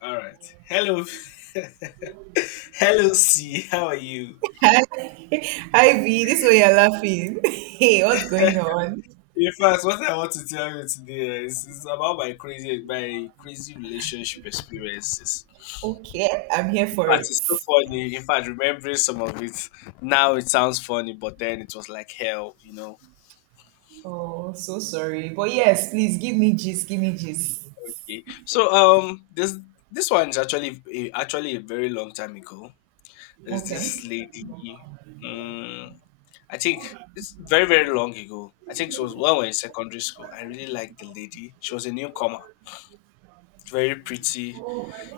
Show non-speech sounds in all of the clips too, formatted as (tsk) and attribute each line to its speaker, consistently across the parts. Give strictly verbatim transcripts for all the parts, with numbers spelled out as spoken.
Speaker 1: All right. Hello, (laughs) hello, C. How are you?
Speaker 2: (laughs) Ivy, this way you're laughing. (laughs) Hey, what's going on?
Speaker 1: In fact, what I want to tell you today is, is about my crazy, my crazy relationship experiences.
Speaker 2: Okay, I'm here
Speaker 1: In
Speaker 2: for
Speaker 1: fact,
Speaker 2: it.
Speaker 1: it's so funny. In fact, remembering some of it now, it sounds funny, but then it was like hell, you know.
Speaker 2: Oh, so sorry. But yes, please give me gist, give me gist.
Speaker 1: Okay. So, um, this this one is actually eh, actually a very long time ago. There's
Speaker 2: Okay.
Speaker 1: this lady. Um, I think it's very very long ago. I think it was when we were in secondary school. I really liked the lady. She was a newcomer, very pretty.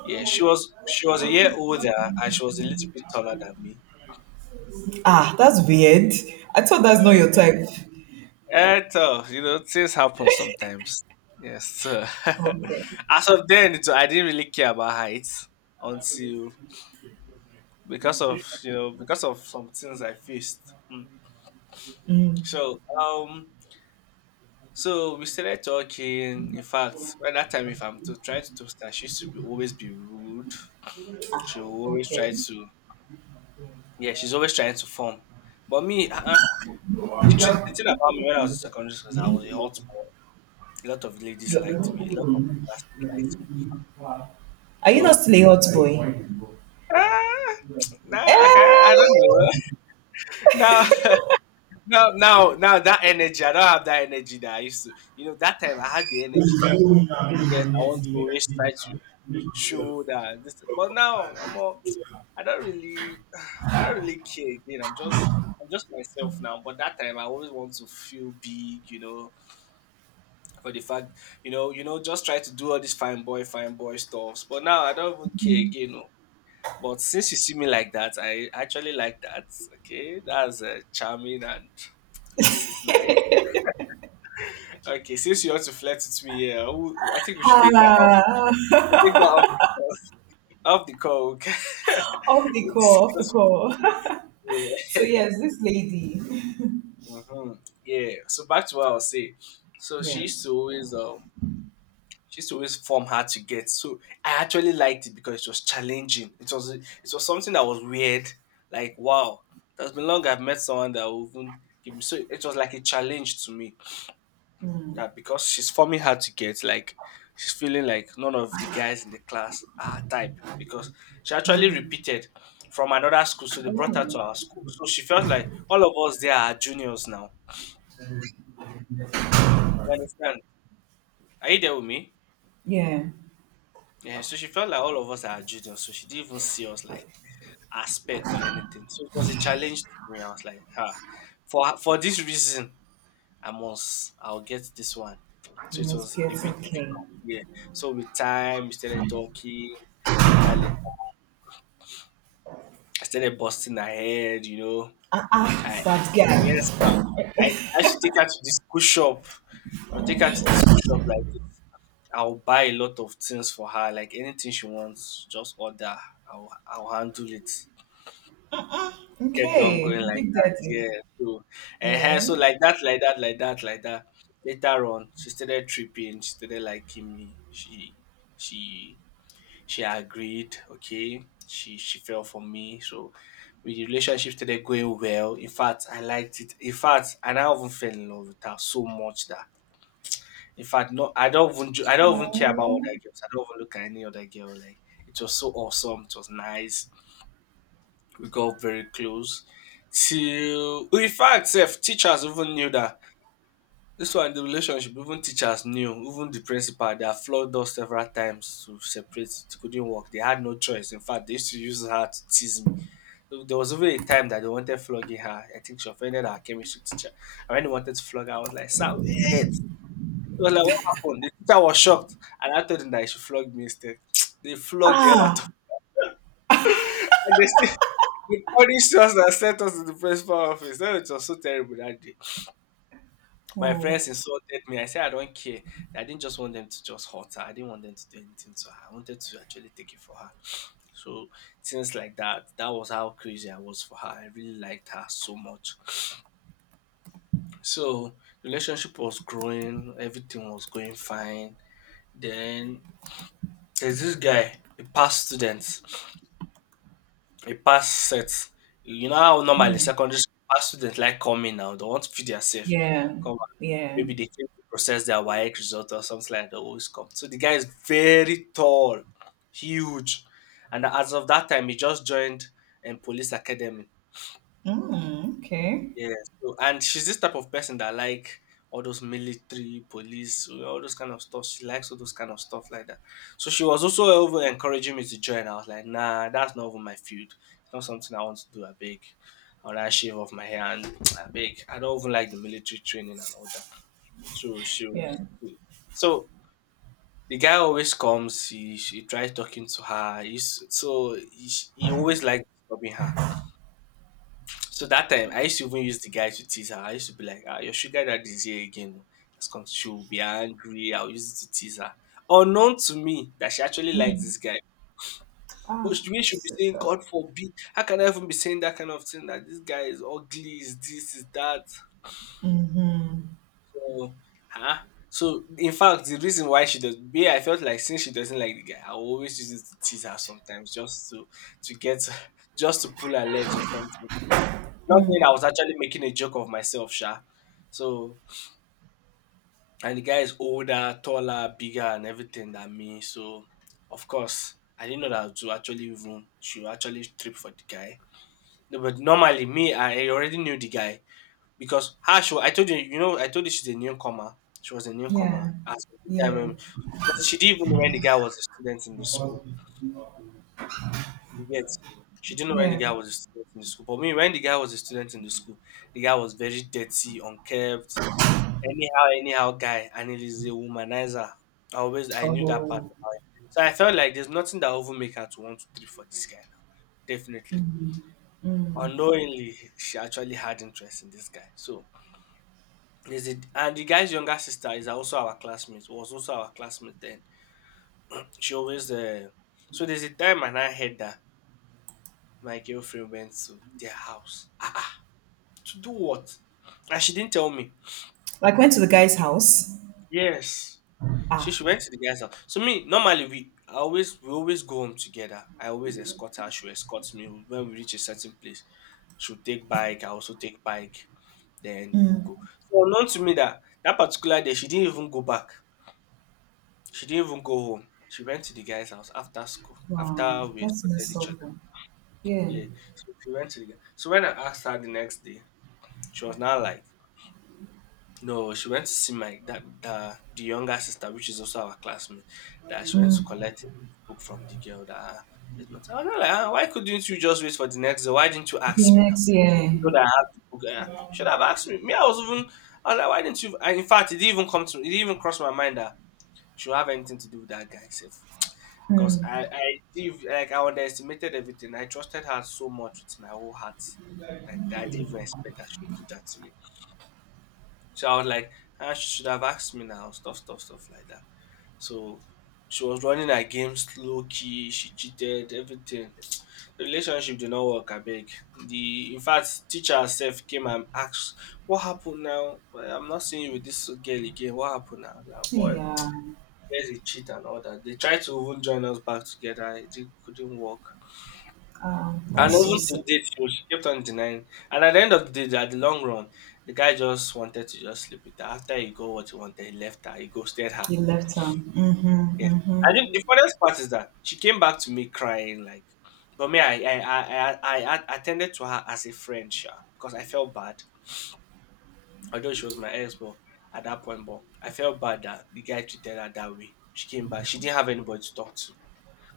Speaker 1: Yeah, she was she was a year older and she was a little bit taller than me.
Speaker 2: Ah, that's weird. I thought that's not
Speaker 1: Uh,
Speaker 2: your type.
Speaker 1: and so, you know, things happen sometimes. Yes. So
Speaker 2: Okay.
Speaker 1: (laughs) as of then, it- I didn't really care about height until because of you know because of some things I faced. Mm.
Speaker 2: Mm,
Speaker 1: So um So we started talking. In fact, by that time, if I'm to try to toast her, she used to be always be rude. She always try
Speaker 2: okay.
Speaker 1: to, yeah, she's always trying to form. But me, uh, the, thing, the thing about me when I was in secondary school is I was a hot boy. A lot of ladies liked me. A lot of my classmates liked me.
Speaker 2: Are you not
Speaker 1: So,
Speaker 2: still a hot
Speaker 1: (laughs)
Speaker 2: boy?
Speaker 1: ah,
Speaker 2: Eh,
Speaker 1: nah, I can't, I don't know. (laughs) now, now, now, now, that energy, I don't have that energy that I used to. You know, that time I had the energy that yes, I want to always try to show that this but now I'm all, I don't really (sighs) I don't really care again. I'm just I'm just myself now. But that time I always want to feel big, you know, for the fact, you know, you know, just try to do all this fine boy, fine boy stuffs. But now I don't even care again. Oh. But since you see me like that, I actually like that. Okay, that's uh, charming and it's it's nice. Okay, since you want to flirt with me, yeah, I will- I think we should take that off.
Speaker 2: ah, (laughs)
Speaker 1: Take that off. Off the coke.
Speaker 2: off
Speaker 1: (laughs)
Speaker 2: the
Speaker 1: We
Speaker 2: call, off the
Speaker 1: discussed.
Speaker 2: call. (laughs) So
Speaker 1: Yeah.
Speaker 2: yes, this lady.
Speaker 1: Hmm (laughs) yeah. So back to what I was saying. So she
Speaker 2: Yeah.
Speaker 1: used to always um she used to always form her to get. So I actually liked it because it was challenging. It was it was something that was weird. Like wow, that's been long I've met someone that will even give me. So it was like a challenge to me. That because she's forming hard to get, like she's feeling like none of the guys in the class are her type because she actually repeated from another school, so they brought her to
Speaker 2: Oh,
Speaker 1: our school. So she felt like all of us there are juniors now. You understand? Are you there with me?
Speaker 2: yeah.
Speaker 1: Yeah. So she felt like all of us are juniors, so she didn't even see us like aspect or anything. So it was a challenge to me. I was like, ah, for for this reason, I must, I'll get this one. So it
Speaker 2: Yes,
Speaker 1: was
Speaker 2: get
Speaker 1: a bit
Speaker 2: okay.
Speaker 1: difficult. Yeah. So with time, we started talking. Later, later, I started busting her head, you know.
Speaker 2: Ah,
Speaker 1: I
Speaker 2: ah, that
Speaker 1: yes
Speaker 2: guy.
Speaker 1: now. I, I should take her to the school shop. I'll take her to the school shop like this. I'll buy a lot of things for her, like anything she wants, just order. I'll I'll handle it. Kept on going
Speaker 2: Okay,
Speaker 1: like
Speaker 2: Big
Speaker 1: that.
Speaker 2: Daddy.
Speaker 1: Yeah. So, uh,
Speaker 2: Yeah.
Speaker 1: so like that, like that, like that, like that. Later on, she started tripping. She started liking me. She, she, she agreed. Okay. She, she fell for me. So, we the relationship started going well. In fact, I liked it. In fact, and I even fell in love with her so much that, in fact, no, I don't even, ju- I don't even care about other
Speaker 2: Oh.
Speaker 1: girls. I don't even look at any other girl. Like, it was so awesome. It was nice we got very close. Till in fact, self teachers even knew that this one the relationship. Even teachers knew, even the principal. They had flogged us several times to separate. It couldn't work. They had no choice. In fact, they used to use her to tease me. So, there was even a time that they wanted flogging her. I think she offended her chemistry teacher. And when they wanted to flog her, I was like, "Sir, wait!" It was like, "What happened?" The teacher was shocked, and I told him that he should flog me instead. (tsk) They flogged the hell out of.
Speaker 2: Ah.
Speaker 1: (laughs) And they still He punished us and sent us to the principal office. Oh, it was so terrible that day. My
Speaker 2: Oh.
Speaker 1: friends insulted me. I said, I don't care. I didn't just want them to just hurt her. I didn't want them to do anything to her. I wanted to actually take it for her. So, things like that. That was how crazy I was for her. I really liked her so much. So, relationship was growing. Everything was going fine. Then, there's this guy, a past student, a past set. You know how normally secondary school past students like coming now. They want to feed theirself.
Speaker 2: Yeah. Yeah.
Speaker 1: Maybe they came to process their WAEC result or something like that. They always come. So the guy is very tall, huge, and as of that time, he just joined um, police academy.
Speaker 2: Mm, okay.
Speaker 1: Yeah. So, and she's this type of person that like all those military, police, all those kind of stuff. She likes all those kind of stuff like that. So she was also over encouraging me to join. I was like, nah, that's not even my field. It's not something I want to do. I beg. I'll shave off my hair and (tsk) I beg. I don't even like the military training and all that. So she
Speaker 2: Yeah.
Speaker 1: was, so the guy always comes. He, he tries talking to her. He's, so he, he always likes disturbing her. So that time, I used to even use the guy to tease her. I used to be like, ah, your sugar daddy is here again. Has come. She will be angry. I'll use it to tease her. Unknown to me that she actually likes this guy. But
Speaker 2: Ah,
Speaker 1: she we should be
Speaker 2: says
Speaker 1: saying,
Speaker 2: that.
Speaker 1: God forbid. How can I even be saying that kind of thing? That this guy is ugly, is this, is that. So, huh? So in fact, the reason why she does, B, I felt like since she doesn't like the guy, I will always use it to tease her sometimes, just to to get, (laughs) just to pull her legs or something. Not that I was actually making a joke of myself, sha. So and the guy is older, taller, bigger, and everything than me. So of course, I didn't know that to actually even she would actually trip for the guy. No, but normally me, I already knew the guy. Because her she wa I told you you know, I told you she's a newcomer. She was a
Speaker 2: Yeah.
Speaker 1: newcomer at the time
Speaker 2: Yeah.
Speaker 1: when she doesn't she didn't even know when the guy was a student in the school. You get? She didn't know when the
Speaker 2: Yeah.
Speaker 1: guy was a student in the school. But me, when the guy was a student in the school, the guy was very dirty, unkempt, anyhow, anyhow guy, and it is a womanizer. I always I knew that part about
Speaker 2: Oh.
Speaker 1: him. So I felt like there's nothing that will even make her to want to three for this guy now. Definitely. Unknowingly, she actually had interest in this guy. So Is it and the guy's younger sister is also our classmate, was also our classmate then. She always uh, so there's a time and I heard that my girlfriend went to their house. Ah, ah, to do what? And she didn't tell me.
Speaker 2: Like, went to the guy's house?
Speaker 1: Yes. She
Speaker 2: Ah.
Speaker 1: she went to the guy's house. So me, normally we I always we always go home together. I always escort her, she escorts me. When we reach a certain place, she'll take bike, I also take bike, then we'll go. So unknown to me that that particular day she didn't even go back. She didn't even go home. She went to the guy's house after school,
Speaker 2: Wow.
Speaker 1: after we
Speaker 2: That's
Speaker 1: escorted
Speaker 2: messed
Speaker 1: each
Speaker 2: up.
Speaker 1: other.
Speaker 2: One. Yeah.
Speaker 1: Yeah. So she went to the guy. So when I asked her the next day, she was now like, no, she went to see my that the, the younger sister, which is also our classmate, that she went to collect a book from the girl that ah, there's not. I was not like, ah, why couldn't you just wait for the next day? Why didn't you
Speaker 2: The
Speaker 1: ask me now?
Speaker 2: next year.
Speaker 1: You know that I have the book. Eh? You should have asked me. Me, I was even I was like, why didn't you? And in fact, it didn't even come to. It didn't even cross my mind that she would have anything to do with that guy, safe. Because I
Speaker 2: Mm,
Speaker 1: I did like I underestimated everything. I trusted her so much with my whole heart, like that I didn't even expect that she would do that to me. So I was like, ah, she should have asked me now, stuff, stuff, stuff like that. So she was running her game slow key. She cheated everything. The relationship did not work. I beg. The in fact, teacher herself came and asked, "What happened now? Well, I'm not seeing you with this girl again. What happened now?" I was like, boy,
Speaker 2: yeah.
Speaker 1: there's a cheat and all that. They tried to even join us back together. It did, couldn't work. And
Speaker 2: That's so
Speaker 1: even to
Speaker 2: sad.
Speaker 1: date, she was- she kept on denying. And at the end of the day, at the long run, the guy just wanted to just sleep with her. After he got what he wanted, he left her. He ghosted her.
Speaker 2: He left her. Mm-hmm.
Speaker 1: Yeah.
Speaker 2: Mm-hmm.
Speaker 1: And then the funniest part is that she came back to me crying, like, but me, I I I I, I I attended to her as a friend, sure, because I felt bad. Although she was my ex, but at that point, but I felt bad that the guy treated her that way. She came back. She didn't have anybody to talk to,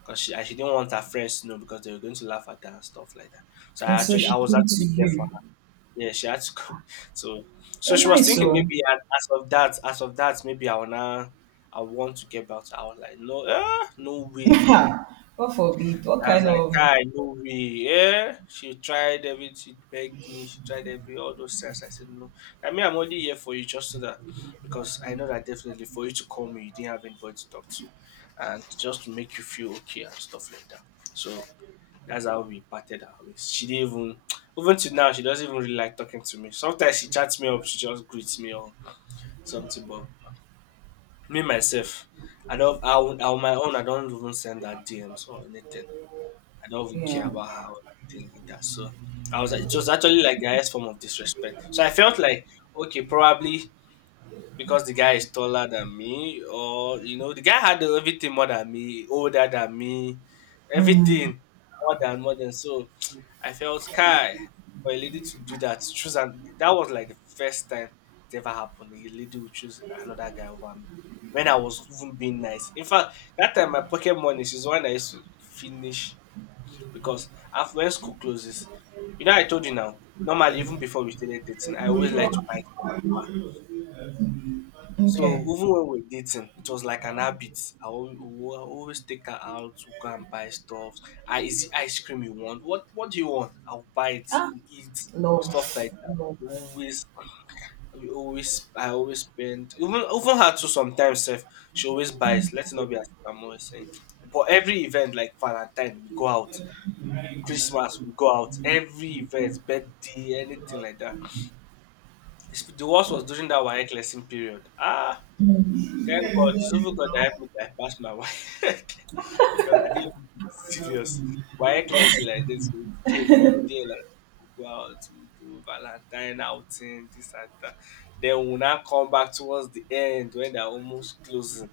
Speaker 1: because she and she didn't want her friends to know because they were going to laugh at her and stuff like that. So
Speaker 2: And
Speaker 1: I
Speaker 2: so
Speaker 1: actually
Speaker 2: she
Speaker 1: I was
Speaker 2: came to
Speaker 1: actually there for
Speaker 2: you.
Speaker 1: her. Yeah, she had to come. (laughs) So so
Speaker 2: You're
Speaker 1: she was
Speaker 2: nice,
Speaker 1: thinking
Speaker 2: oh.
Speaker 1: maybe as, as of that as of that maybe I wanna I want to get back to her. I was like, no eh, no way.
Speaker 2: (laughs) God forbid. What
Speaker 1: I was
Speaker 2: kind
Speaker 1: like,
Speaker 2: of?
Speaker 1: Kai, no way. Yeah. She tried everything, she begged me, she tried every all those things. I said no. I mean I'm only here for you just so that because I know that definitely for you to call me you didn't have anybody to talk to and just to make you feel okay and stuff like that. So that's how we parted our ways. She didn't even even to now she doesn't even really like talking to me. Sometimes she chats me up, she just greets me or something. But me myself, I don't. I on on my own, I don't even send her D Ms or anything. I don't even care
Speaker 2: Yeah.
Speaker 1: about her or anything like that. So I was. like, It was actually like the highest form of disrespect. So I felt like okay, probably because the guy is taller than me, or you know, the guy had everything more than me, older than me, everything more than more than so I felt Kai for a lady to do that, choose and that was like the first time it ever happened. A lady would choose another guy over me. When I was even being nice. In fact, that time my pocket money is when I used to finish because after when school closes, you know I told you now, normally even before we started dating, I always like to buy stuff for her. So
Speaker 2: Okay.
Speaker 1: even when we're dating, it was like an habit. I always, always take her out to go and buy stuff. I is it ice cream you want? What what do you want? I'll buy it.
Speaker 2: Ah,
Speaker 1: We eat stuff
Speaker 2: love.
Speaker 1: like that. We
Speaker 2: Love.
Speaker 1: always, we always, I always spend. Even even her too. Sometimes, sef, she always buys. Let's not be as if I'm always saying. But every event like Valentine, we go out. Christmas, we go out. Every event, birthday, anything like that. It's- The worst was during that WAEC lesson period. Ah Thank God, it's even God that helped me to I my wife (laughs) because I didn't even take it serious. My reckless like this will scale from there. Like we'll go out to do Valentine outing, this and that. Then we'll not come back towards the end when they're almost closing.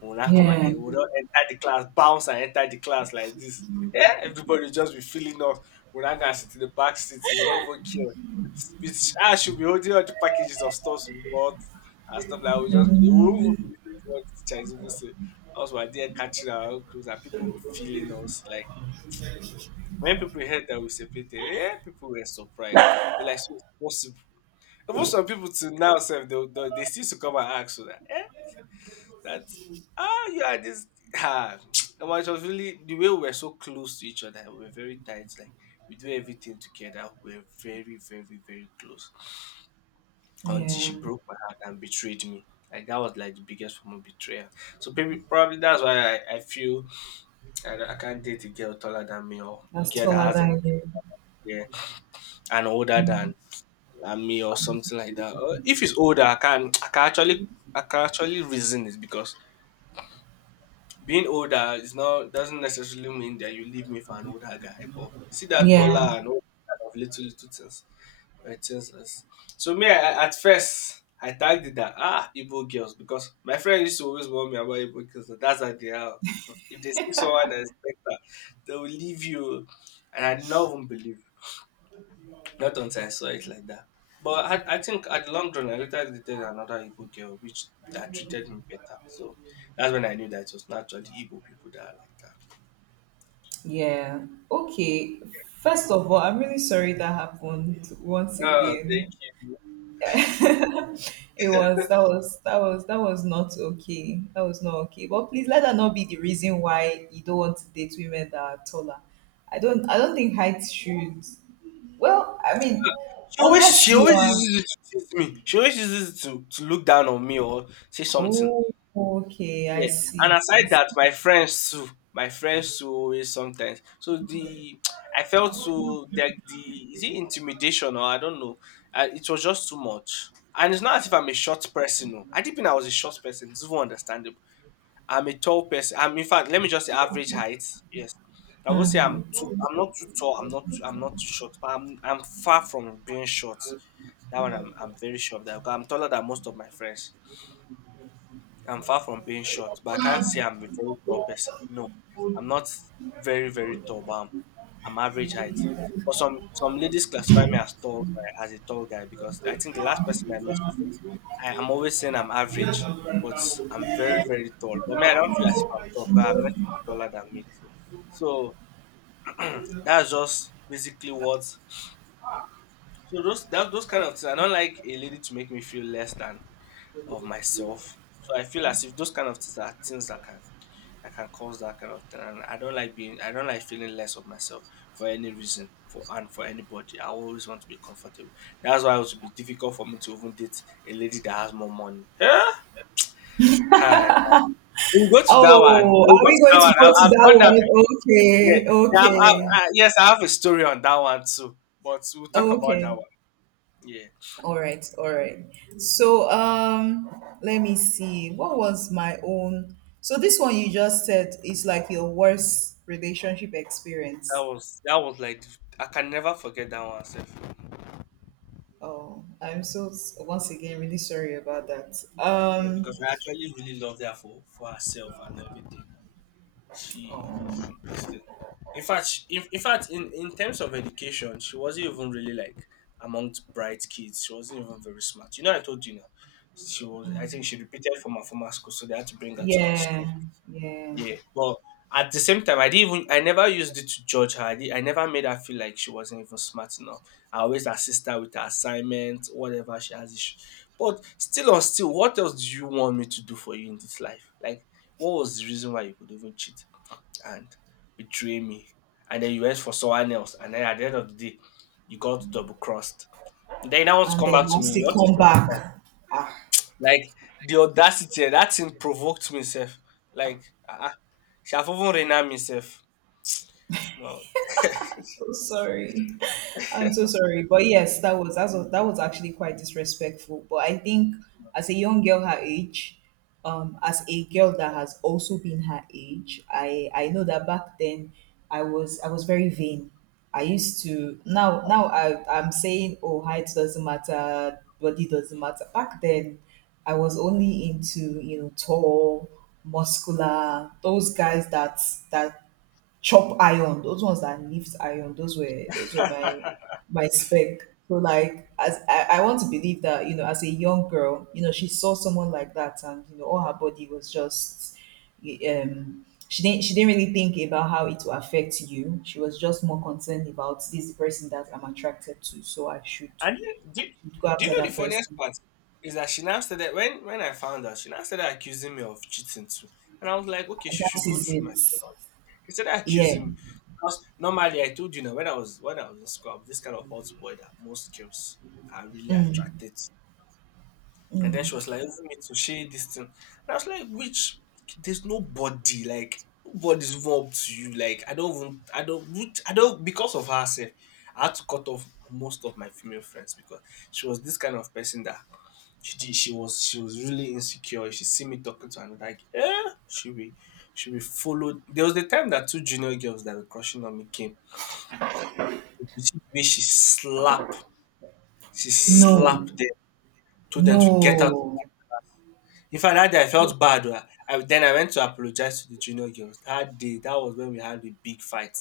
Speaker 1: We'll not come
Speaker 2: Yeah.
Speaker 1: and we'll not enter the class, bounce and enter the class like this. Yeah, everybody just be feeling off. We're not gonna sit in the back seats. We're not even care. It's, it's, I should be holding all the packages of stuff we bought and stuff like that. We'll just be there. We won't even be listening to what the Chinese people say. Us were there catching our own clothes and people will be feeling us. Like when people heard that we separated, yeah, people were surprised. They're like, so it's possible. Even some people to now self they they, they still to come and ask so that, eh, that's ah you are this (sighs) ah (tsk) well, it was really the way we were so close to each other, we were very tight, like we do everything together. We were very, very, very close. Until
Speaker 2: Yeah.
Speaker 1: she broke my heart and betrayed me. Like that was like the biggest form of betrayal. So maybe probably that's why I, I feel I, don't- I can't date a girl taller than me or a
Speaker 2: That's
Speaker 1: girl that
Speaker 2: taller
Speaker 1: has
Speaker 2: than
Speaker 1: anything
Speaker 2: you.
Speaker 1: yeah and older than, than me or something like that. Or if it's older, I can I can actually I can actually reason it because being older is not doesn't necessarily mean that you leave me for an older guy. But see that
Speaker 2: Yeah.
Speaker 1: taller and all kind of little little things. Righteousness. So me, I, at first, I tagged it that ah Igbo girls because my friend used to always warn me about Igbo girls. That that's how they are. If they see someone that is better, they will leave you. And I never even believe. Not until I saw it like that. But I, I think at the long run, I later dated another Igbo girl which that treated me better. So that's when I knew that it was not actually Igbo people that are like that.
Speaker 2: Yeah. Okay. First of all, I'm really sorry that happened once
Speaker 1: Oh, thank
Speaker 2: again.
Speaker 1: you.
Speaker 2: (laughs) It was that was that was that was not okay. That was not okay. But please let that not be the reason why you don't want to date women that are taller. I don't I don't think height should, well, I mean,
Speaker 1: She always
Speaker 2: unless
Speaker 1: she
Speaker 2: you
Speaker 1: always
Speaker 2: are,
Speaker 1: uses it to tease me. She always uses it to, to look down on me or say something.
Speaker 2: oh, okay, I
Speaker 1: Yeah, and
Speaker 2: see. I
Speaker 1: aside
Speaker 2: see.
Speaker 1: that, my friends too, my friends too always sometimes. So the I felt so that the is it intimidation or I don't know. Uh, it was just too much, and it's not as if I'm a short person. No, I didn't think I was a short person. It's even understandable. I'm a tall person. I'm in fact, let me just say average height. Yes, I won't say I'm too. I'm not too tall. I'm not. too, I'm not too short. But I'm. I'm far from being short. That one, I'm. I'm very sure of that. Because I'm taller than most of my friends. I'm far from being short, but I can't say I'm a very tall person. No, I'm not very, very tall, but I'm, I'm average height. But some, some ladies classify me as tall guy, as a tall guy because I think the last person I met, she I, I'm always saying I'm average, but I'm very, very tall. But me, I don't feel as if I'm tall because I met people taller than me too. So that's just basically what. So those that, those kind of things, I don't like a lady to make me feel less than of myself. So I feel as if those kind of things are things that can I can cause that kind of thing. And I don't like being I don't like feeling less of myself for any reason for and for anybody. I always want to be comfortable. That's why it would be difficult for me to even date a lady that has more money. Huh? Hi. We'll go to that one.
Speaker 2: Oh,
Speaker 1: We'll
Speaker 2: are
Speaker 1: go
Speaker 2: we
Speaker 1: to that
Speaker 2: going to
Speaker 1: one.
Speaker 2: go
Speaker 1: I,
Speaker 2: to
Speaker 1: I've
Speaker 2: that
Speaker 1: done that
Speaker 2: one?
Speaker 1: before. Yeah.
Speaker 2: Okay,
Speaker 1: Yeah I've, I've,
Speaker 2: okay,
Speaker 1: I, yes, I have a story on that one too. But we'll talk about that
Speaker 2: okay.
Speaker 1: one. Yeah.
Speaker 2: All right, all right. So um let me see. What was my own? So this one you just said is like your worst relationship
Speaker 1: That
Speaker 2: experience.
Speaker 1: was that was like I can never forget that one self.
Speaker 2: Oh, I'm so s- once again really sorry about that.
Speaker 1: Yeah,
Speaker 2: Um
Speaker 1: because I actually really loved her for, for herself and everything. she
Speaker 2: oh,
Speaker 1: she this thing. In fact, she, in, in fact, in, in terms of education, she wasn't even really like amongst bright kids. She wasn't even very smart. You know, I told you now. She was. I think she repeated from her former school, so they had to bring her to our
Speaker 2: yeah,
Speaker 1: school.
Speaker 2: yeah.
Speaker 1: Yeah. But at the same time, I didn't even. I never used it to judge her. I, did, I never made her feel like she wasn't even smart enough. I always assist her with her assignment, whatever she has issue. But still, on still, what else do you want me to do for you in this life? Like, what was the reason why you could even cheat? And betray me. And then you went for someone else. And then at the end of the day, you got double crossed. Then you now want to
Speaker 2: And
Speaker 1: come
Speaker 2: then
Speaker 1: back to me.
Speaker 2: once
Speaker 1: You
Speaker 2: they
Speaker 1: want to eat
Speaker 2: come
Speaker 1: your cake. and-
Speaker 2: back. Ah,
Speaker 1: Like the audacity, eh, that thing provoked me, self. Like, ah, uh, she have even renowned me, self. Well,
Speaker 2: so sorry. I'm so sorry, but yes, that was that was, that was actually quite disrespectful. But I think as a young girl her age, um, as a girl that has also been her age, I I know that back then I was I was very vain. I used to, now now I I'm saying, oh, height doesn't matter, body doesn't matter. Back then, I was only into, you know, tall, muscular, those guys that that chop iron. Those ones that lift iron, those were those were my my spec. So like as I, I want to believe that, you know, as a young girl, you know, she saw someone like that and you know all her body was just, um she didn't she didn't really think about how it will affect you. She was just more concerned about this is the person that I'm attracted to, so I should
Speaker 1: and do, do,
Speaker 2: go
Speaker 1: do you
Speaker 2: after
Speaker 1: know the
Speaker 2: that
Speaker 1: funniest
Speaker 2: person.
Speaker 1: part? Is that she now started, when, when I found out, she now started accusing me of cheating too. And I was like, okay, she should
Speaker 2: That
Speaker 1: go
Speaker 2: is
Speaker 1: through my phone.
Speaker 2: it.
Speaker 1: He said I accuse
Speaker 2: Yeah.
Speaker 1: him because normally I told you now when I was when I was in school. I'm this kind of hot boy that most girls are really attracted. to. And then she was like, "Even me to share this thing." And I was like, "Which? There's nobody, like nobody's even up to you. Like I don't even I don't which- I don't because of her. Self, I had to cut off most of my female friends because she was this kind of person that she did she was she was really insecure. She see me talking to her and like, eh, she be she be followed. There was the time that two junior girls that were crushing on me came. If you see the way she slap, she
Speaker 2: No.
Speaker 1: slapped them, told them to get out.
Speaker 2: No.
Speaker 1: In fact, that day I felt bad, oh. I, then I went to apologize to the junior girls. That day, that was when we had a big fight.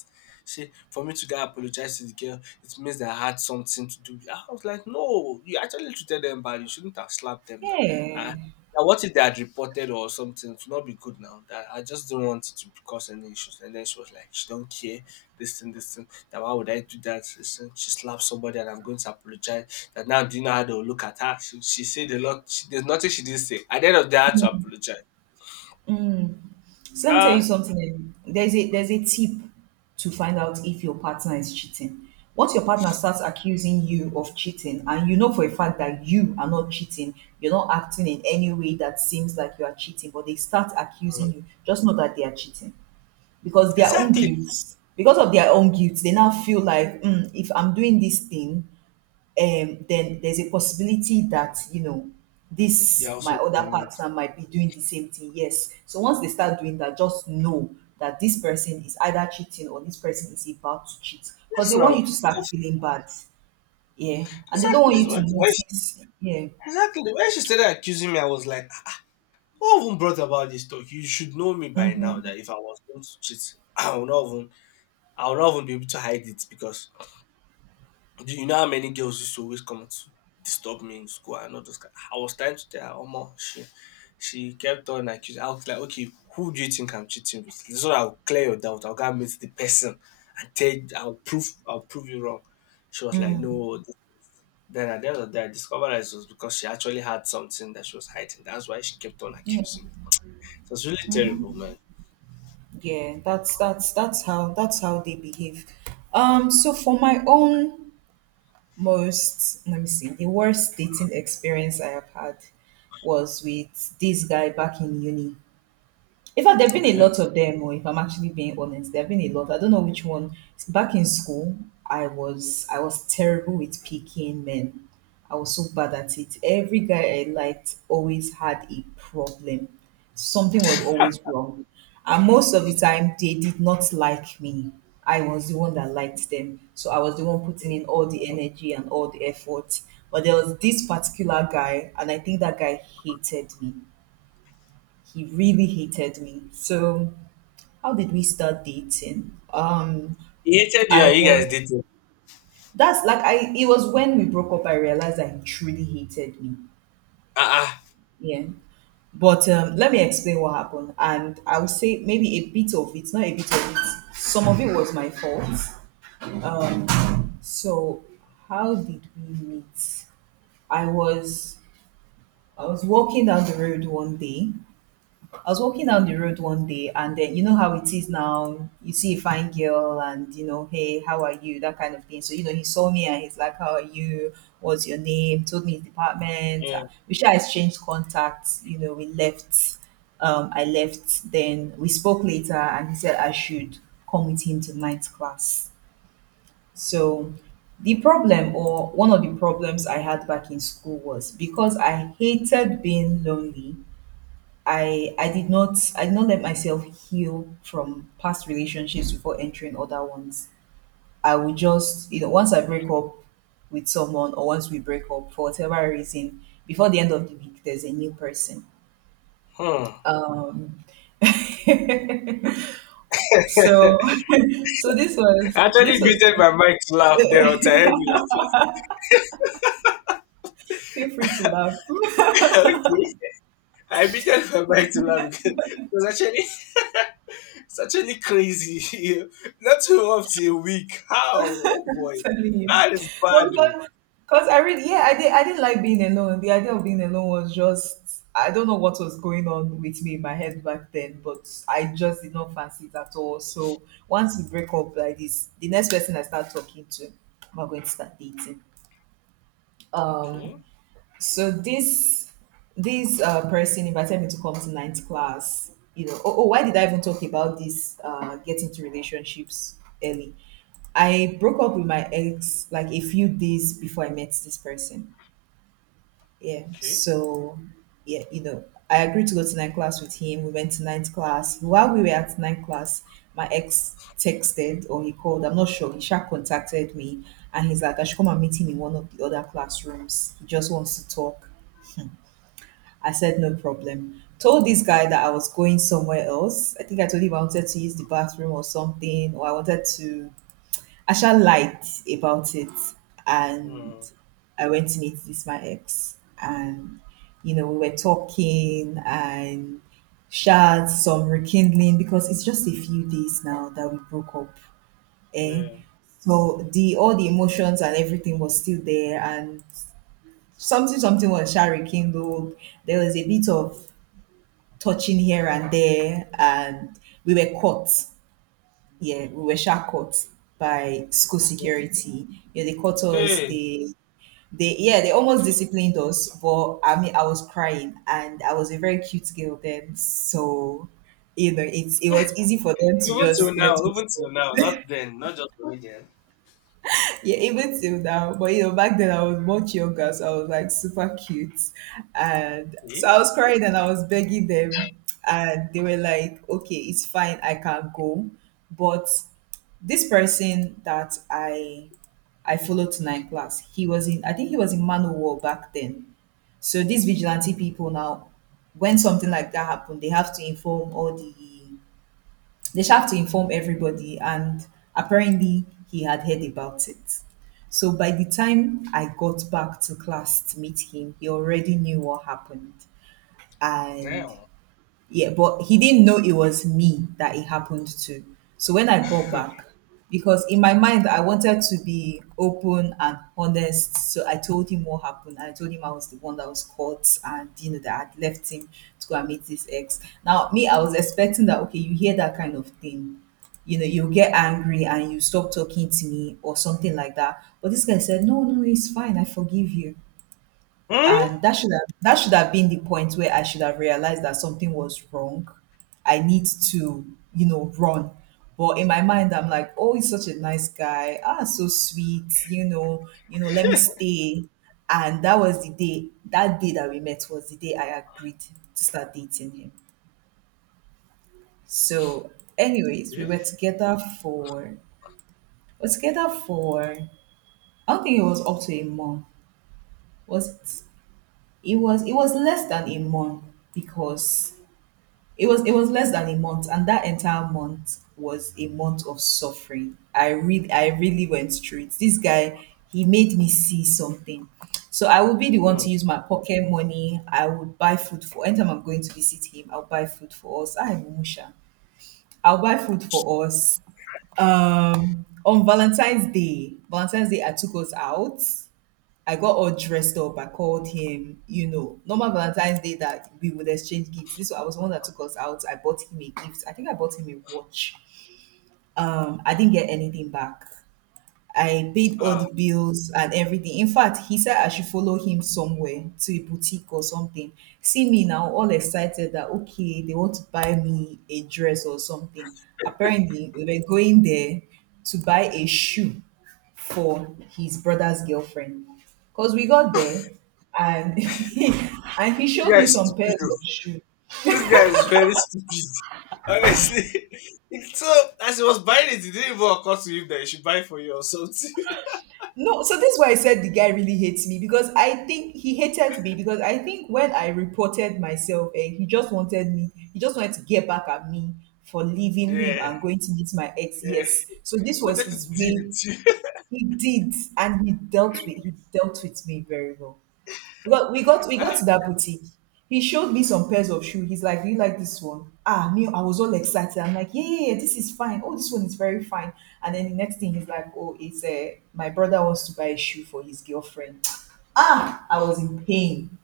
Speaker 1: She, for me to go apologize to the girl, it means that I had something to do. with- I was like, no, you actually treated them bad. You shouldn't have slapped them now. Uh,
Speaker 2: Yeah.
Speaker 1: Now what if they had reported or something? It would not be good now. That I just don't want it to cause any issues. And then she was like, she don't care. This thing, this thing. That why would I do that? This thing. She slapped somebody, and I'm going to apologize. That now do you know how they will look at her? She, she said a lot. She, there's nothing she didn't say. At the end of the day, I had to apologize.
Speaker 2: So let me tell you
Speaker 1: Ah.
Speaker 2: something. um, There's a there's a tip to find out if your partner is cheating. Once your partner starts accusing you of cheating, and you know for a fact that you are not cheating, you're not acting in any way that seems like you are cheating, but they start
Speaker 1: Mm.
Speaker 2: accusing you, just know that they are cheating because their own
Speaker 1: Exactly.
Speaker 2: guilt, because of their own guilt, they now feel like, "Hmm, if I'm doing this thing, um, then there's a possibility that you know
Speaker 1: Yeah,
Speaker 2: this my
Speaker 1: also
Speaker 2: other
Speaker 1: doing.
Speaker 2: partner might be doing the same thing." Yes. So once they start doing that, just know that this person is either cheating or this person is about to cheat because
Speaker 1: Yes,
Speaker 2: they want
Speaker 1: now
Speaker 2: you to start
Speaker 1: because
Speaker 2: feeling bad. Yeah, and they don't
Speaker 1: exactly
Speaker 2: want
Speaker 1: is
Speaker 2: you to
Speaker 1: when she,
Speaker 2: notice. Yeah.
Speaker 1: exactly when she started accusing me, I was like, "What even brought about this talk? You should know me by now that if I was going to cheat, I will not even I will not even be able to hide it, because do you know how many girls used to always come to disturb me in school and all those kind?" I was trying to tell her, Omo, she she kept on, like I was like, okay, who do you think I'm cheating with? So I'll clear your doubt. I'll go and meet the person and tell I'll prove I'll prove you wrong. She was like,
Speaker 2: Mm.
Speaker 1: no. Then at the end of the day, I discovered that it was because she actually had something that she was hiding. That's why she kept on accusing me. So it's really terrible, man.
Speaker 2: Yeah. That's that's that's how that's how they behave. Um. So for my own most, let me see, the worst dating experience I have had was with this guy back in uni. In fact, there have been a
Speaker 1: Okay.
Speaker 2: lot of them, or if I'm actually being honest, there have been a lot. I don't know which one. Back in school, I was I was terrible with picking men. I was so bad at it. Every guy I liked always had a problem. Something was always wrong. And most of the time they did not like me. I was the one that liked them. So I was the one putting in all the energy and all the effort. But there was this particular guy, and I think that guy hated me. He really hated me. So how did we start dating? Um,
Speaker 1: He hated you
Speaker 2: I
Speaker 1: and you guys
Speaker 2: was
Speaker 1: did it.
Speaker 2: that's like I it was when we broke up I realized that he truly hated me.
Speaker 1: Ah, uh
Speaker 2: Yeah. But um, let me explain what happened. And I would say maybe a bit of it, not a bit of it. Some of it was my fault. Um, so how did we meet? I was I was walking down the road one day. I was walking down the road one day, and then you know how it is now. You see a fine girl, and you know, hey, how are you? That kind of thing. So, you know, he saw me and he's like, "How are you? What's your name?" Told me his department. Uh,
Speaker 1: yeah.
Speaker 2: we sure exchanged contacts. You know, we left. Um, I left. Then we spoke later, and he said I should come with him to night class. So, the problem, or one of the problems I had back in school, was because I hated being lonely. I I did not I did not let myself heal from past relationships before entering other ones. I would just, you know, once I break up with someone or once we break up for whatever reason, before the end of the week there's a new person.
Speaker 1: Hmm.
Speaker 2: (laughs) So
Speaker 1: (laughs)
Speaker 2: (laughs) so this
Speaker 1: I
Speaker 2: was
Speaker 1: actually
Speaker 2: this was
Speaker 1: muted my mic to laugh there until I heard you laughing.
Speaker 2: feel free to laugh.
Speaker 1: (laughs) Okay. I muted my mic to laugh because it was actually (laughs) it's actually crazy. (laughs) You. Not too up to a week. How? Oh boy.
Speaker 2: Telling you.
Speaker 1: That is
Speaker 2: No,
Speaker 1: bad, oh.
Speaker 2: because, because I really, yeah, I did. I didn't like being alone. The idea of being alone was just, I don't know what was going on with me in my head back then, but I just did not fancy it at all. So once we break up like this, the next person I start talking to, we're going to start dating. Um,
Speaker 1: Okay.
Speaker 2: so this this uh, person invited me to come to ninth class. You know, oh, oh, why did I even talk about this? Uh, getting into relationships early. I broke up with my ex like a few days before I met this person. Yeah.
Speaker 1: Okay.
Speaker 2: So yeah, you know, I agreed to go to ninth class with him. We went to ninth class. While we were at ninth class, my ex texted or he called, I'm not sure, he sha contacted me and he's like, I should come and meet him in one of the other classrooms. He just wants to talk. I said, no problem. Told this guy that I was going somewhere else. I think I told him I wanted to use the bathroom or something, or I wanted to. I shall lied about it. And
Speaker 1: Mm,
Speaker 2: I went to meet this, my ex. And, you know, we were talking and shared some rekindling because it's just a few days now that we broke up. Eh?
Speaker 1: yeah.
Speaker 2: So the all the emotions and everything was still there, and something something was sha rekindled. There was a bit of touching here and there, and we were caught. Yeah, we were sharp caught by school security. Yeah, they caught us.
Speaker 1: Hey.
Speaker 2: They, they, yeah, they almost disciplined us. But I mean, I was crying, and I was a very cute girl then, so you know, it's it was easy for them to
Speaker 1: Even till
Speaker 2: just let
Speaker 1: now,
Speaker 2: us.
Speaker 1: even till now, not then, not just only then.
Speaker 2: Yeah, even till now. But you know, back then I was much younger, so I was like super cute. And
Speaker 1: Eh?
Speaker 2: so I was crying and I was begging them. And they were like, okay, it's fine, I can go. But this person that I I followed to nine class, he was in, I think he was in Manowar back then. So these vigilante people now, when something like that happened, they have to inform all the, they should have to inform everybody, and apparently he had heard about it. So by the time I got back to class to meet him, he already knew what happened. And
Speaker 1: Damn.
Speaker 2: yeah, but he didn't know it was me that it happened to. So when I got
Speaker 1: Hmm?
Speaker 2: back, because in my mind I wanted to be open and honest, so I told him what happened. I told him I was the one that was caught and you know that I'd left him to go and meet his ex. Now me, I was expecting that, okay, you hear that kind of thing. You know, you get angry and you stop talking to me or something like that. But this guy said, "No, no, it's fine, I forgive you," and that should have that should have been the point where I should have realized that something was wrong. I need to, you know, run. But in my mind, I'm like, oh, he's such a nice guy. Ah, so sweet. You know, you know, let me stay. And that was the day. That day that we met was the day I agreed to start dating him. So, anyways, we
Speaker 1: Eh?
Speaker 2: were together for we were together for I don't think it was up to a month. Was it? It was it was less than a month because It was it was less than a month, and that entire month was a month of suffering. I really I really went through it. This guy, he made me see something. So I would be the one
Speaker 1: Hmm.
Speaker 2: to use my pocket money. I would buy food for anytime I'm going to visit him, I'll buy food for us. I am Musha. I'll buy food for us. Um on Valentine's Day. Valentine's Day I took us out. I got all dressed up. I called him, you know, normal Valentine's Day that we would exchange gifts. This one, I was the one that took us out. I bought him a gift. I think I bought him a watch. Um, I didn't get anything back. I paid all
Speaker 1: Ah.
Speaker 2: the bills and everything. In fact, he said I should follow him somewhere to a boutique or something. See me now, all excited that okay, they want to buy me a dress or something. Apparently, we were going there to buy a shoe for his brother's girlfriend. Because we got there and (laughs) and he
Speaker 1: You
Speaker 2: showed me
Speaker 1: guys
Speaker 2: some pairs of
Speaker 1: stupid.
Speaker 2: shoes.
Speaker 1: This guy is very stupid. (laughs) Honestly. (laughs) So as he was buying it, it didn't even occur to him that he should buy for you or something. (laughs)
Speaker 2: No, so this is why I said the guy really hates me because I think he hated me because I think when I reported myself, eh, he just wanted me, he just wanted to get back at me for leaving him
Speaker 1: Yeah,
Speaker 2: and going to meet my ex.
Speaker 1: yeah.
Speaker 2: Yes.
Speaker 1: I
Speaker 2: So this was
Speaker 1: wanted to
Speaker 2: his
Speaker 1: deal with
Speaker 2: way.
Speaker 1: you.
Speaker 2: He did, and he dealt with he dealt with me very well. We got we got we got
Speaker 1: (laughs)
Speaker 2: to that boutique. He showed me some pairs of shoes. He's like, do you like this one? Ah, me, I was all excited. I'm like, yeah, yeah, yeah, this is fine. Oh, this one is very fine. And then the next thing he's like, oh, it's uh, my brother wants to buy a shoe for his girlfriend. (tsk) Ah, I was in pain.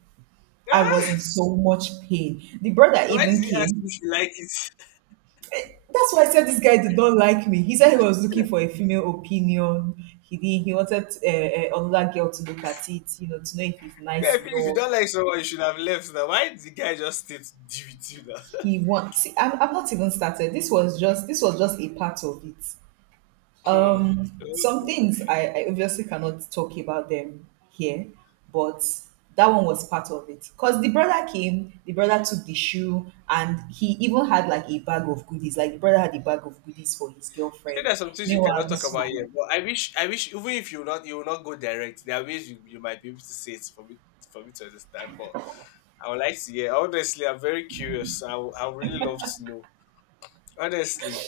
Speaker 2: I was
Speaker 1: Ah,
Speaker 2: in so much pain. The brother
Speaker 1: so why did
Speaker 2: even
Speaker 1: he ask you
Speaker 2: came.
Speaker 1: if you like it?
Speaker 2: That's why I said this guy did not like me. He said he was looking for a female opinion. He did, he wanted uh, uh, another girl to look at it, you know, to know if it's
Speaker 1: Yeah, I
Speaker 2: nice
Speaker 1: feel if you
Speaker 2: enough.
Speaker 1: don't like someone, you should have left now. Why did the guy just stay to deal with you now?
Speaker 2: He wants see I'm, I've not even started this was just this was just a part of it,
Speaker 1: (laughs) Hmm.
Speaker 2: um some
Speaker 1: Okay.
Speaker 2: things I, I obviously cannot talk about them here, but that one was part of it because the brother came, the brother took the shoe and he even had like a bag of goodies, like the brother had a bag of goodies for his
Speaker 1: You said
Speaker 2: girlfriend,
Speaker 1: there are some things you cannot
Speaker 2: meanwhile
Speaker 1: talk
Speaker 2: this
Speaker 1: about here,
Speaker 2: one.
Speaker 1: but I wish, I wish, even if you will not, you will not go direct. There are ways you, you might be able to say it for me, for me to understand. But I would like to hear. Honestly, I'm very curious. I would- I would really love to know. Honestly.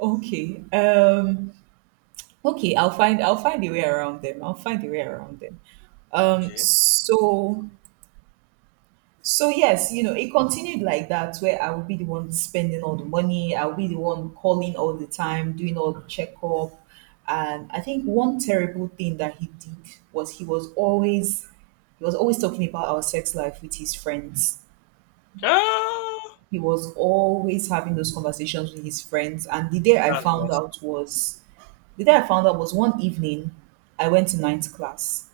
Speaker 2: Okay, um okay, i'll find i'll find a way around them, I'll find a way around them. um
Speaker 1: Okay.
Speaker 2: so so yes, you know, it continued like that where I would be the one spending all the money, I would be the one calling all the time, doing all the checkup. And I think one terrible thing that he did was he was always he was always talking about our sex life with his friends.
Speaker 1: Ah,
Speaker 2: He was always having those conversations with his friends. And the day I
Speaker 1: that's
Speaker 2: found
Speaker 1: messed.
Speaker 2: out was the day I found out was one evening I went to ninth class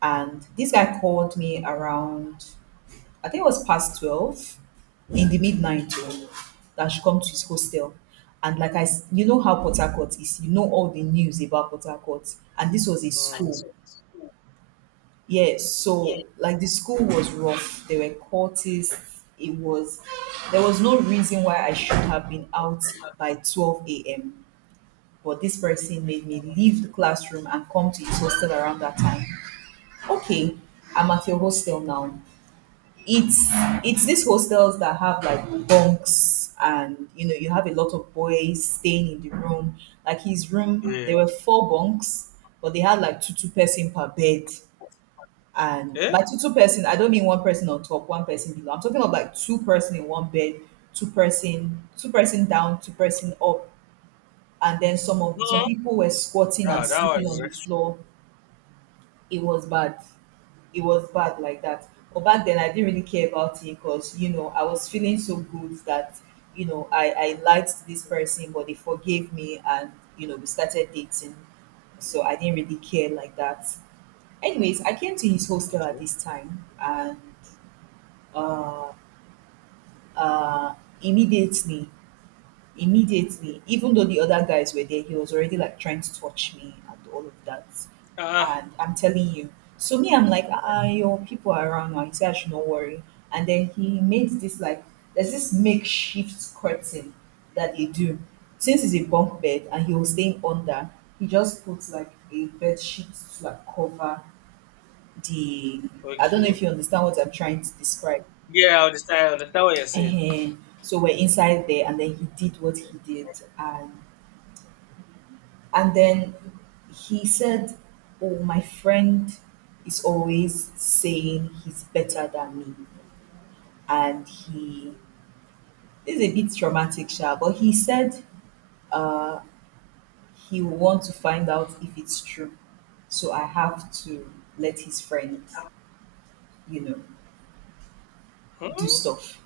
Speaker 2: and this guy called me around, I think it was past twelve in the midnight. Oh, that she come to his hostel. And like I, s- you know how Port Harcourt is. You know all the news about Port Harcourt. And this was a
Speaker 1: Mm,
Speaker 2: school. Yeah, so like the school was rough. There were cultists. It was, there was no reason why I should have been out by twelve a m. But this person made me leave the classroom and come to his hostel around that time. Okay, I'm at your hostel now. it's it's these hostels that have like bunks and you know you have a lot of boys staying in the room, like his room
Speaker 1: yeah.
Speaker 2: there were four bunks, but they had like two two person per bed, and
Speaker 1: Yeah.
Speaker 2: by two two person I don't mean one person on top one person below, I'm talking of like two person in one bed, two person two person down, two person up, and then some of some
Speaker 1: No.
Speaker 2: people were squatting and
Speaker 1: Ah, that
Speaker 2: sleeping
Speaker 1: was
Speaker 2: on the
Speaker 1: extra.
Speaker 2: floor. It was bad, it was bad like that. But back then, I didn't really care about it because you know I was feeling so good that you know I I liked this person, but they forgave me, and you know we started dating. So I didn't really care like that. Anyways, I came to his hostel
Speaker 1: Okay.
Speaker 2: at this time, and uh, uh, immediately immediately, even though the other guys were there, he was already like trying to touch me and all of that.
Speaker 1: Ah.
Speaker 2: And I'm telling you. So me, I'm like, ah, ah, your people are around now. He said I should not worry. And then he made this like, there's this makeshift curtain that they do. Since it's a bunk bed and he was staying under, he just puts like a bed sheet to like cover the, I don't know
Speaker 1: Okay.
Speaker 2: if you understand what I'm trying to describe.
Speaker 1: Yeah, I understand. I understand what you're saying.
Speaker 2: Ehen. So we're inside there and then he did what he did, and And then he said, oh, my friend is always saying he's better than me. And he, this is a bit traumatic, Sha, but he said uh, he will want to find out if it's true. So I have to let his friend, you know, do
Speaker 1: Hmm?
Speaker 2: stuff.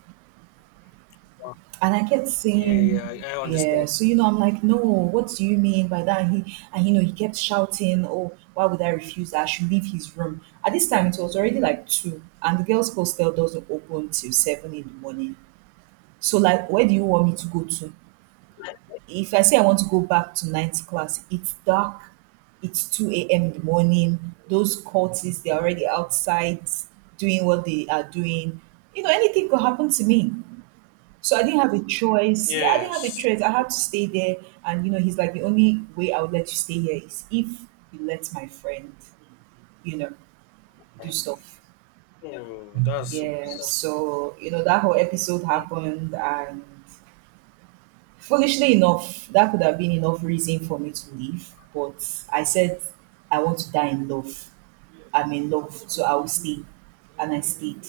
Speaker 2: And I kept
Speaker 1: Yeah, yeah,
Speaker 2: saying,
Speaker 1: I, I understand.
Speaker 2: yeah. So, you know, I'm like, no, what do you mean by that? And he, and you know, he kept shouting, oh, why would I refuse that? I should leave his room. At this time, it was already like two, and the girls' hostel doesn't open till seven in the morning. So, like, where do you want me to go to? If I say I want to go back to ninth class, it's dark, it's two a m in the morning. Those cultists, they're already outside doing what they are doing. You know, anything could happen to me. So I didn't have a choice. Yeah, I didn't have a
Speaker 1: Yes.
Speaker 2: choice. I had to stay there. And, you know, he's like, the only way I would let you stay here is if you let my friend, you know, do stuff.
Speaker 1: Oh, that's so
Speaker 2: Yeah.
Speaker 1: bad.
Speaker 2: So, you know, that whole episode happened. And foolishly enough, that could have been enough reason for me to leave. But I said, I want to die in love. I'm in love. So I will stay. And I stayed.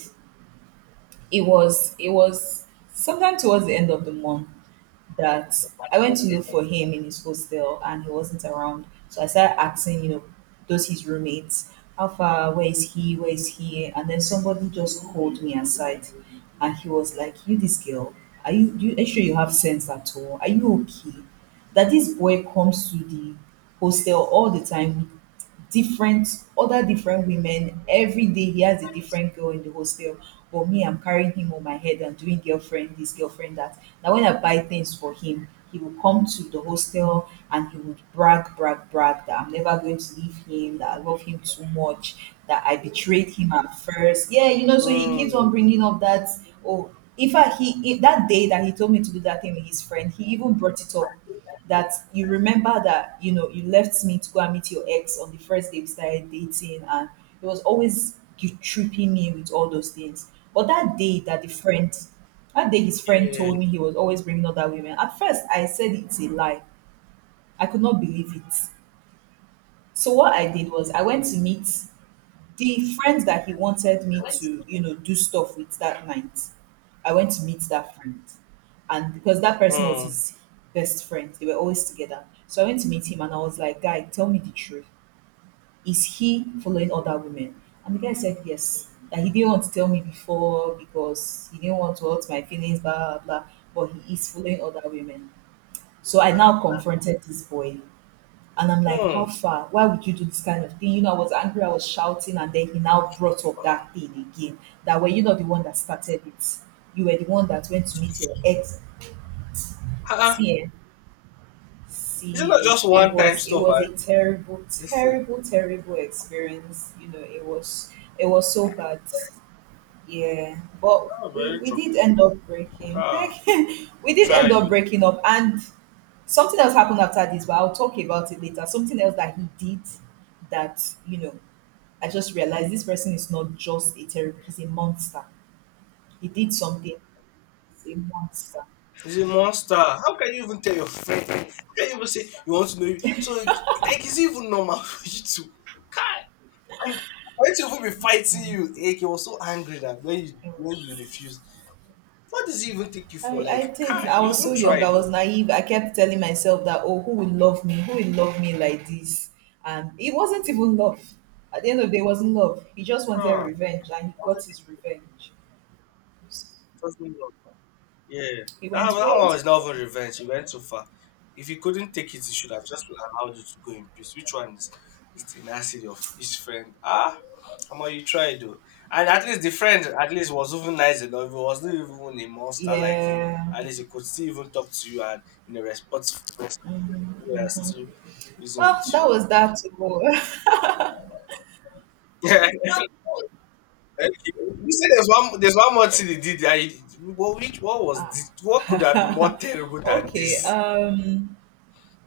Speaker 2: It was, it was sometime towards the end of the month that I went to look for him in his hostel and he wasn't around. So I started asking, you know, those his roommates, how far, where is he, where is he? And then somebody just called me aside and he was like, you this girl, are you do you are you sure you have sense at all? Are you okay? That this boy comes to the hostel all the time, different other different women, every day he has a different girl in the hostel, but me, I'm carrying him on my head and doing girlfriend this girlfriend that, now when I buy things for him he will come to the hostel and he would brag brag brag that I'm never going to leave him, that I love him too much, that I betrayed him at first, yeah, you know, so he keeps
Speaker 1: Hmm.
Speaker 2: on bringing up that. Oh, in fact, he he- that day that he told me to do that thing with his friend he even brought it up. That you remember that, you know, you left me to go and meet your ex on the first day we started dating, and it was always you tripping me with all those things. But that day that the friend, that day his friend
Speaker 1: Yeah.
Speaker 2: told me he was always bringing other women, at first I said it's a lie, I could not believe it. So what I did was I went to meet the friends that he wanted me to, you know, do stuff with that night, I went to meet that friend. And because that person was
Speaker 1: Hmm.
Speaker 2: his best friend, they were always together. So I went to meet him and I was like, guy, tell me the truth. Is he following other women? And the guy said yes. That he didn't want to tell me before because he didn't want to hurt my feelings, blah blah blah. But he is following other women. So I now confronted this boy and I'm like,
Speaker 1: Hmm.
Speaker 2: how far? Why would you do this kind of thing? You know, I was angry, I was shouting, and then he now brought up that thing again. That were you not the one that started it? You were the one that went to meet your ex.
Speaker 1: Ah, ah.
Speaker 2: See, eh?
Speaker 1: Is it not
Speaker 2: See,
Speaker 1: just
Speaker 2: it
Speaker 1: one time
Speaker 2: was it
Speaker 1: stuff? I
Speaker 2: was a terrible,
Speaker 1: Listen.
Speaker 2: terrible, terrible experience. You know, it was it was so bad. Yeah, but
Speaker 1: Ah,
Speaker 2: we
Speaker 1: very
Speaker 2: we
Speaker 1: true.
Speaker 2: did end up breaking. (laughs)
Speaker 1: Ah,
Speaker 2: Thank you. We did
Speaker 1: tried
Speaker 2: end up
Speaker 1: you.
Speaker 2: breaking up, and something else happened after this, but I'll talk about it later. Something else that he did that, you know, I just realized this person is not just a terrible, he's a monster. He did something, he's a monster.
Speaker 1: He's a monster. How can you even tell your friend? How can you even say you want to know? You? So like, it's even normal (laughs) for you to. Kai, and why to even be fighting you? Like, he was so angry that when you when you refused, what does he even take you
Speaker 2: I,
Speaker 1: for? Like,
Speaker 2: I did.
Speaker 1: Kai,
Speaker 2: I
Speaker 1: you
Speaker 2: was so
Speaker 1: even
Speaker 2: young. I
Speaker 1: tried
Speaker 2: was
Speaker 1: though.
Speaker 2: naive. I kept telling myself that, oh, who will love me? Who will love me like this? And it wasn't even love. At the end of the day, it wasn't love. He just wanted
Speaker 1: Huh?
Speaker 2: revenge and he got his revenge.
Speaker 1: doesn't Yeah,
Speaker 2: He
Speaker 1: that,
Speaker 2: went
Speaker 1: that
Speaker 2: way
Speaker 1: one was
Speaker 2: too
Speaker 1: not
Speaker 2: far.
Speaker 1: even revenge. He went too far. If he couldn't take it, he should have just allowed you to go in peace. Which one is is the nasty of his friend? Ah, how much you try though? And at least the friend at least was even nice enough. He was not even a monster like him.
Speaker 2: Yeah.
Speaker 1: At least he could still even talk to you and in a responsible way, are still using
Speaker 2: Oh,
Speaker 1: with you.
Speaker 2: that was that too. (laughs)
Speaker 1: (laughs) Yeah. You said there's one there's one more thing he did that he- What which what was this? What could have been more
Speaker 2: (laughs)
Speaker 1: terrible than
Speaker 2: okay
Speaker 1: this?
Speaker 2: um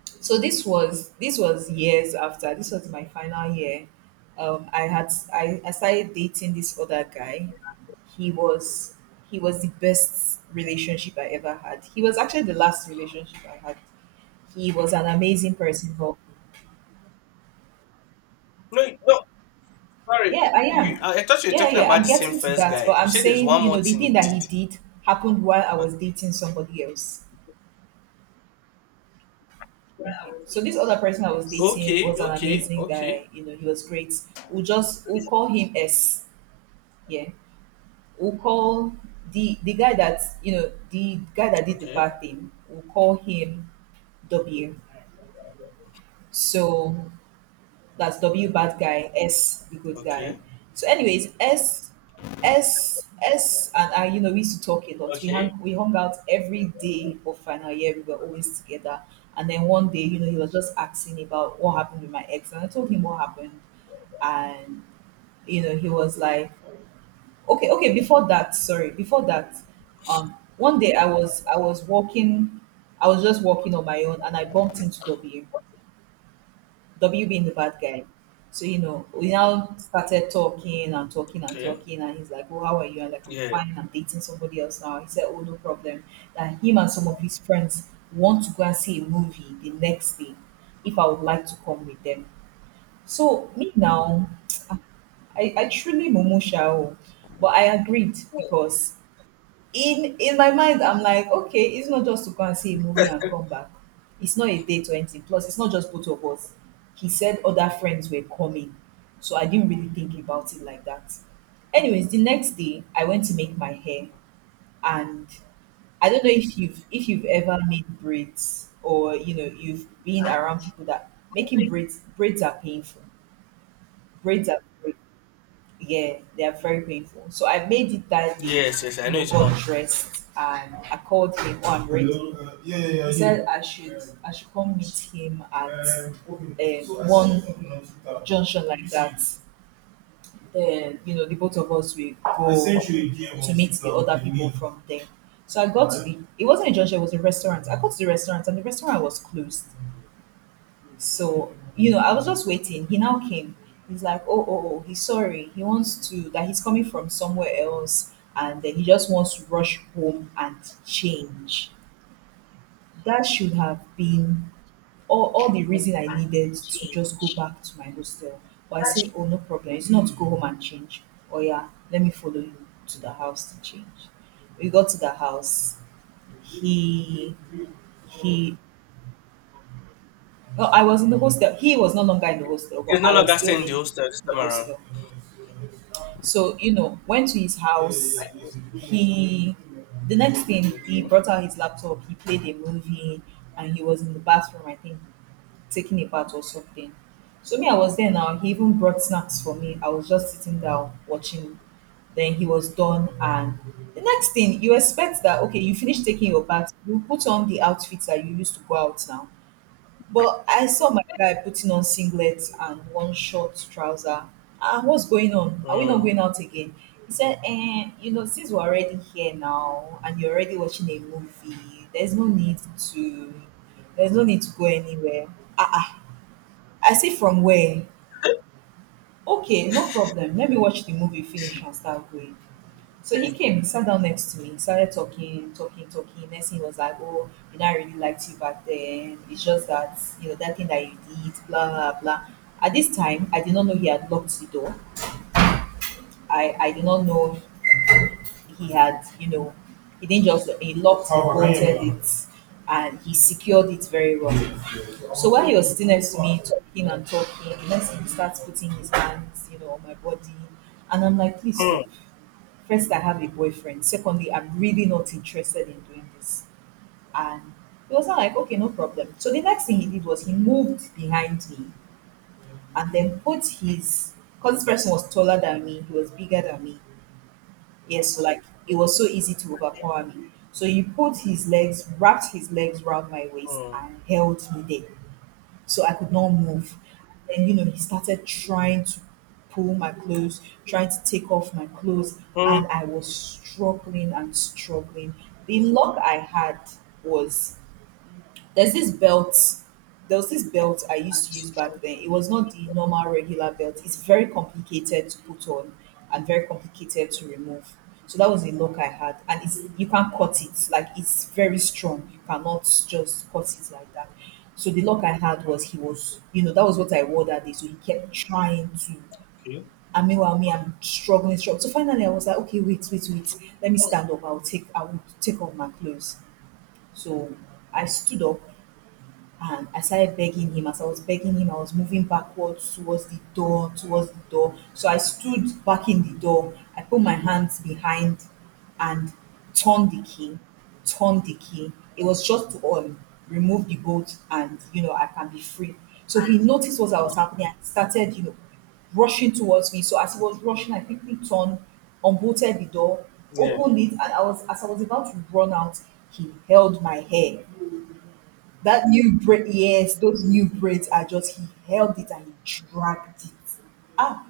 Speaker 2: so this was this was years after. This was my final year. um i had i, I started dating this other guy. He was he was the best relationship I ever had. He was actually the last relationship I had. He was an amazing person, but
Speaker 1: No, no, sorry,
Speaker 2: yeah, I
Speaker 1: you,
Speaker 2: am.
Speaker 1: I I thought you were
Speaker 2: Yeah,
Speaker 1: talking
Speaker 2: yeah,
Speaker 1: about
Speaker 2: I'm
Speaker 1: the same
Speaker 2: getting to
Speaker 1: first
Speaker 2: that, but
Speaker 1: guy. You
Speaker 2: I'm
Speaker 1: said there's
Speaker 2: saying
Speaker 1: one
Speaker 2: you
Speaker 1: more
Speaker 2: know the
Speaker 1: thing he
Speaker 2: thing that he
Speaker 1: did.
Speaker 2: did happened while I was dating somebody else. Okay. So this other person I was dating
Speaker 1: Okay,
Speaker 2: was an
Speaker 1: okay,
Speaker 2: amazing
Speaker 1: okay,
Speaker 2: guy. You know, he was great. We'll just we'll call him S. Yeah. We'll call the the guy that you know the guy that did the
Speaker 1: okay,
Speaker 2: bad thing. We'll call him W. So, that's W, bad guy, S the good guy.
Speaker 1: okay,
Speaker 2: So, anyways, S S S and I, you know, we used to talk a lot. We hung
Speaker 1: okay,
Speaker 2: we hung out every day of final year. We were always together. And then one day, you know, he was just asking about what happened with my ex, and I told him what happened. And you know, he was like, okay, okay. Before that, sorry, before that, um, one day I was I was walking, I was just walking on my own, and I bumped into W. W being the bad guy. So, you know, we now started talking and talking and
Speaker 1: okay.
Speaker 2: talking. And he's like, oh, how are you? I'm like, I'm
Speaker 1: Yeah,
Speaker 2: fine. I'm dating somebody else now. He said, oh, no problem. That him and some of his friends want to go and see a movie the next day if I would like to come with them. So, me now, (tsk) I, I truly mumusha, oh, but I agreed because in in my mind, I'm like, okay, it's not just to go and see a movie and come back. It's not a date or anything, plus it's not just both of us. He said other friends were coming, so I didn't really think about it like that. Anyways, the next day I went to make my hair. And I don't know if you've if you've ever made braids, or you know you've been around people that making braids. Braids are painful. Braids are. Yeah, they are very painful. So I made it that day,
Speaker 1: yes, yes. I
Speaker 2: you
Speaker 1: know
Speaker 2: know,
Speaker 1: it's hot.
Speaker 2: got dressed and I called him, oh, I'm ready. He said I should I should come meet him at um, one junction like that. Then, you know, the both of us will go to meet the other people from there. So I got to the, it wasn't a junction, it was a restaurant. I got to the restaurant and the restaurant was closed. So, you know, I was just waiting. He now came. He's like, oh, oh, oh, he's sorry. He wants to, that he's coming from somewhere else and then he just wants to rush home and change. That should have been all, all the reason I needed to just go back to my hostel. But I said, oh, no problem. It's not to go home and change. Oh, yeah, let me follow you to the house to change. We got to the house. He he Well, I was in the hostel. He was no longer in the hostel,
Speaker 1: It's
Speaker 2: but
Speaker 1: no
Speaker 2: I was
Speaker 1: longer
Speaker 2: still
Speaker 1: staying in the
Speaker 2: in
Speaker 1: hostel this
Speaker 2: the
Speaker 1: time around.
Speaker 2: hostel. So, you know, went to his house. He, the next thing, he
Speaker 1: Okay.
Speaker 2: brought out his laptop, he played a movie, and he was in the bathroom, I think, taking a bath or something. So, me, I was there now. He even brought snacks for me. I was just sitting down watching. Then he was done. And the next thing, you expect that, okay, you finish taking your bath, you put on the outfits that you used to go out now. But I saw my guy putting on singlet and one short trouser. Ah, what's going on? Are we not
Speaker 1: Hmm.
Speaker 2: going out again? He said, eh, you know, since we're already here now and you're already watching a movie, there's no need to there's no need to go anywhere. Ah ah. I say from where? Okay, no problem. Let me watch the movie finish and start going. So he came, he sat down next to me, started talking, talking, talking. Next thing he was like, oh, you know, I really liked you back then. It's just that, you know, that thing that you did, blah, blah, blah. At this time, I did not know he had locked the door. I, I did not know he had, you know, he didn't just, he locked, he bolted it, and he secured it very well. So while he was sitting next to me, talking and talking, the next thing he starts putting his hands, you know, on my body. And I'm like, please
Speaker 1: Hmm.
Speaker 2: stop. First, I have a boyfriend. Secondly, I'm really not interested in doing this. And he was not like, okay, no problem. So the next thing he did was he moved behind me and then put his, because this person was taller than me, he was bigger than me. Yes, so like it was so easy to overpower me. So he put his legs, wrapped his legs around my waist
Speaker 1: Hmm.
Speaker 2: and held me there so I could not move. And you know, he started trying to pull my clothes, trying to take off my clothes,
Speaker 1: Hmm.
Speaker 2: and I was struggling and struggling. The luck I had was there's this belt. There was this belt I used to use back then. It was not the normal regular belt. It's very complicated to put on and very complicated to remove. So that was a lock I had, and it's you can't cut it. Like it's very strong. You cannot just cut it like that. So the lock I had was he was, you know, that was what I wore that day. So he kept trying to.
Speaker 1: Okay.
Speaker 2: And meanwhile, me, I'm struggling, struggling. So finally, I was like, okay, wait, wait, wait. Let me stand up. I'll take, I will take off my clothes. So I stood up and I started begging him. As I was begging him, I was moving backwards towards the door, towards the door. So I stood back in the door. I put my hands behind and turned the key, turned the key. It was just to um, remove the bolt and, you know, I can be free. So he noticed what I was happening and started, you know, rushing towards me. So as he was rushing, I quickly turned, unbolted the door,
Speaker 1: Yeah.
Speaker 2: opened it, and I was as I was about to run out, he held my hair. That new braid, yes, those new braids are just he held it and he dragged it. Ah,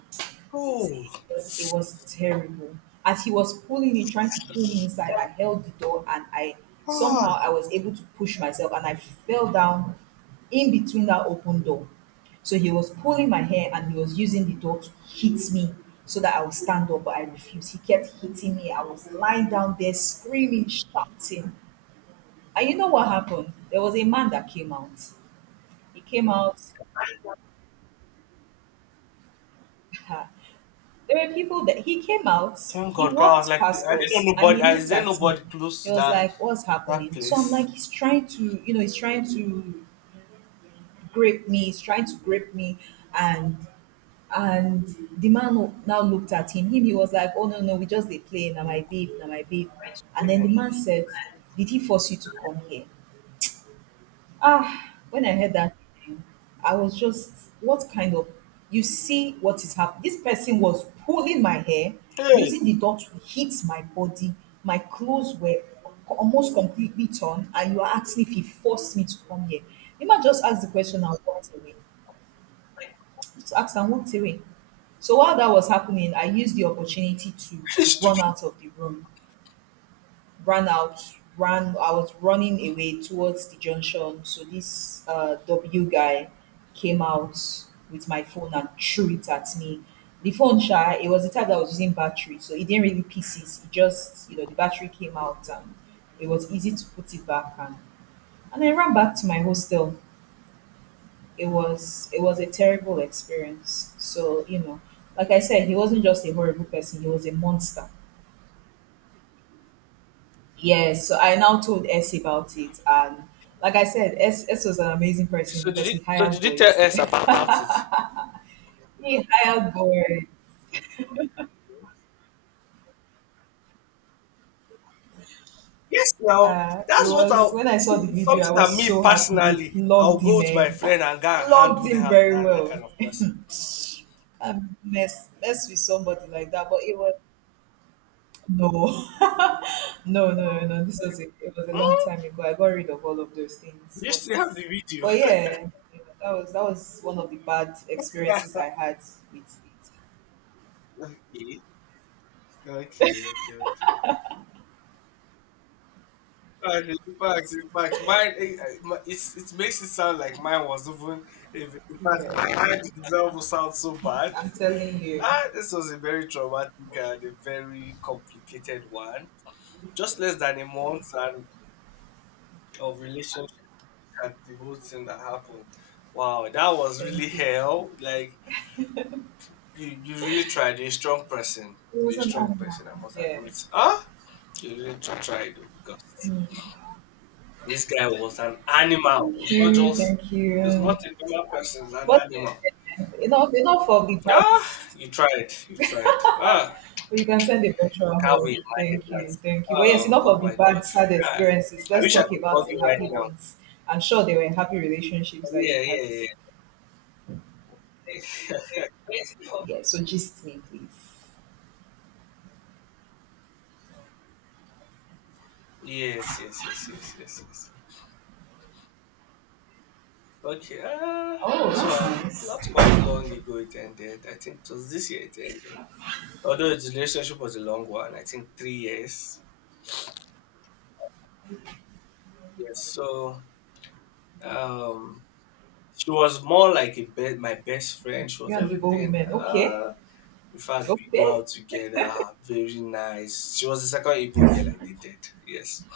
Speaker 1: Oh.
Speaker 2: see, it was, it was terrible. As he was pulling it, trying to pull me inside, I held the door and I
Speaker 1: Ah.
Speaker 2: somehow I was able to push myself and I fell down in between that open door. So he was pulling my hair and he was using the door to hit me so that I would stand up, but I refused. He kept hitting me. I was lying down there screaming, shouting. And you know what happened? There was a man that came out. He came out. (laughs) There were people that he came out,
Speaker 1: Thank
Speaker 2: he
Speaker 1: God. God.
Speaker 2: walked
Speaker 1: Like
Speaker 2: past
Speaker 1: I didn't know
Speaker 2: us and
Speaker 1: nobody.
Speaker 2: he
Speaker 1: Is
Speaker 2: looked
Speaker 1: there
Speaker 2: at me.
Speaker 1: nobody close
Speaker 2: He
Speaker 1: to
Speaker 2: was
Speaker 1: that
Speaker 2: like, what's
Speaker 1: that
Speaker 2: happening? So I'm
Speaker 1: place?
Speaker 2: like, he's trying to, you know, he's trying to grape me, he's trying to grape me. And and the man who now looked at him. Him, he was like, oh no, no, we just dey play. Now
Speaker 1: Mm.
Speaker 2: my babe, now my babe. And then the man said, did he force you to come here? Ah, when I heard that, I was just, what kind of, you see what is happening. This person was pulling my hair,
Speaker 1: Hey,
Speaker 2: using the dot to hit my body. My clothes were almost completely torn, and you are asking if he forced me to come here. You might just ask the question and walk away. Just ask and walk away. So while that was happening, I used the opportunity to
Speaker 1: (laughs)
Speaker 2: run
Speaker 1: stupid.
Speaker 2: out of the room ran out ran I was running away towards the junction. So this uh, W guy came out with my phone and threw it at me. The phone shy, it was the type that was using battery, so it didn't really pieces. It just, you know, the battery came out and it was easy to put it back and and I ran back to my hostel. It was it was a terrible experience. So, you know, like I said, he wasn't just a horrible person, he was a monster. Yes, so I now told S about it, and like I said, S, S was an amazing person
Speaker 1: So did
Speaker 2: because
Speaker 1: you
Speaker 2: he
Speaker 1: so did
Speaker 2: hired
Speaker 1: you tell
Speaker 2: boys.
Speaker 1: us about,
Speaker 2: (laughs)
Speaker 1: about it?
Speaker 2: He hired boys.
Speaker 1: Yes, now
Speaker 2: Uh, it
Speaker 1: that's what
Speaker 2: was
Speaker 1: I'll
Speaker 2: when I
Speaker 1: see.
Speaker 2: saw the
Speaker 1: It's
Speaker 2: video, I
Speaker 1: something that
Speaker 2: was
Speaker 1: me
Speaker 2: so happy. They
Speaker 1: personally, I'll
Speaker 2: flogged
Speaker 1: go
Speaker 2: him,
Speaker 1: with
Speaker 2: eh?
Speaker 1: my friend and go and
Speaker 2: Flogged
Speaker 1: handle
Speaker 2: him
Speaker 1: that
Speaker 2: very
Speaker 1: that, that kind
Speaker 2: well.
Speaker 1: of person.
Speaker 2: And mess mess with somebody like that, but it was no. (laughs) No, no, no, no. This was a, it was a long time
Speaker 1: Hmm?
Speaker 2: ago. I got rid of all of those things.
Speaker 1: You
Speaker 2: But,
Speaker 1: still have the video.
Speaker 2: but yeah, you know, that was that was one of the bad experiences I had with it.
Speaker 1: (laughs) Okay, okay, okay, okay. Facts. In fact, in fact, mine, eh, eh, my- it's it makes it sound like mine was even. If in fact
Speaker 2: Yeah,
Speaker 1: my- mine had it, almost sound so bad.
Speaker 2: I'm telling you.
Speaker 1: Ah, this was a very traumatic and a very complicated one. Just less than a month and of relationship and the whole thing that happened. Wow, that was really
Speaker 2: Thank you.
Speaker 1: hell. Like you, you really tried. You're a strong person.
Speaker 2: It was
Speaker 1: You're a
Speaker 2: an
Speaker 1: strong
Speaker 2: animal.
Speaker 1: person. I must
Speaker 2: Yeah.
Speaker 1: admit. Ah, you really tried though because. This guy was an animal.
Speaker 2: Thank
Speaker 1: It's not
Speaker 2: you.
Speaker 1: just
Speaker 2: Thank
Speaker 1: it's
Speaker 2: you.
Speaker 1: not a normal person, it's an
Speaker 2: But
Speaker 1: animal.
Speaker 2: enough, enough of the bad,
Speaker 1: Ah, you tried, you tried. Ah,
Speaker 2: but you can send a virtual
Speaker 1: can't we
Speaker 2: hug.
Speaker 1: imagine
Speaker 2: Thank
Speaker 1: that?
Speaker 2: you. Thank you. But yes,
Speaker 1: Oh,
Speaker 2: enough
Speaker 1: oh
Speaker 2: of the
Speaker 1: my
Speaker 2: bad,
Speaker 1: god.
Speaker 2: sad
Speaker 1: Ah,
Speaker 2: experiences.
Speaker 1: I
Speaker 2: Let's
Speaker 1: wish I
Speaker 2: talk
Speaker 1: could hug
Speaker 2: about the
Speaker 1: you right
Speaker 2: happy
Speaker 1: now.
Speaker 2: ones. I'm sure there were happy relationships that
Speaker 1: Yeah,
Speaker 2: you
Speaker 1: yeah,
Speaker 2: had.
Speaker 1: yeah. Yeah.
Speaker 2: Yeah, so gist me, please.
Speaker 1: Yes, yes, yes, yes, yes, yes. Okay, uh,
Speaker 2: Oh,
Speaker 1: this one,
Speaker 2: that's
Speaker 1: not
Speaker 2: nice.
Speaker 1: quite long ago it ended. I think it was this year it ended. Although the relationship was a long one, I think three years. Yes, so um, she was more like a be my best friend. She was
Speaker 2: You're an Igbo
Speaker 1: everything.
Speaker 2: woman. Okay.
Speaker 1: Uh, in fact, we go
Speaker 2: Okay.
Speaker 1: out together. Very nice. She was the second Igbo girl I dated. Yes.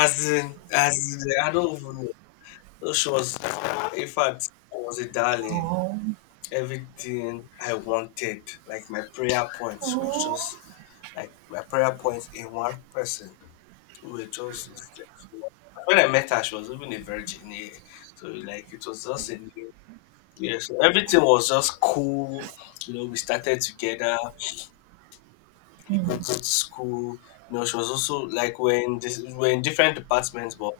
Speaker 1: As in, as in, I don't even know. So she was, in fact, she was a darling.
Speaker 2: Oh,
Speaker 1: Everything I wanted, like my prayer points, was
Speaker 2: oh.
Speaker 1: just like my prayer points in one person. We were just when I met her, she was even a virgin. Yeah. So like it was just a new. Yes, everything was just cool. You know, we started together. We got to school. You know, she was also like when this we we're in different departments, but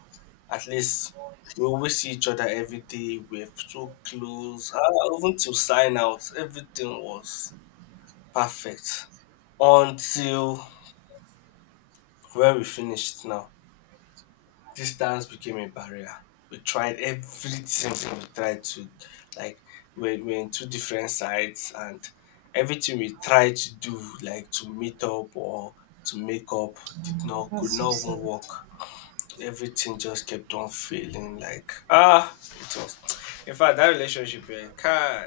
Speaker 1: at least we always see each other every day. We're so close. Ah, even to sign out, everything was perfect until where we finished now. Distance became a barrier. We tried everything. We tried to, like, we're, we're in two different sides, and everything we tried to do, like to meet up or to make up, did not,
Speaker 2: That's
Speaker 1: could
Speaker 2: so
Speaker 1: not even
Speaker 2: sad.
Speaker 1: work. Everything just kept on failing. Like, ah, it was. In fact, that relationship, eh, kai,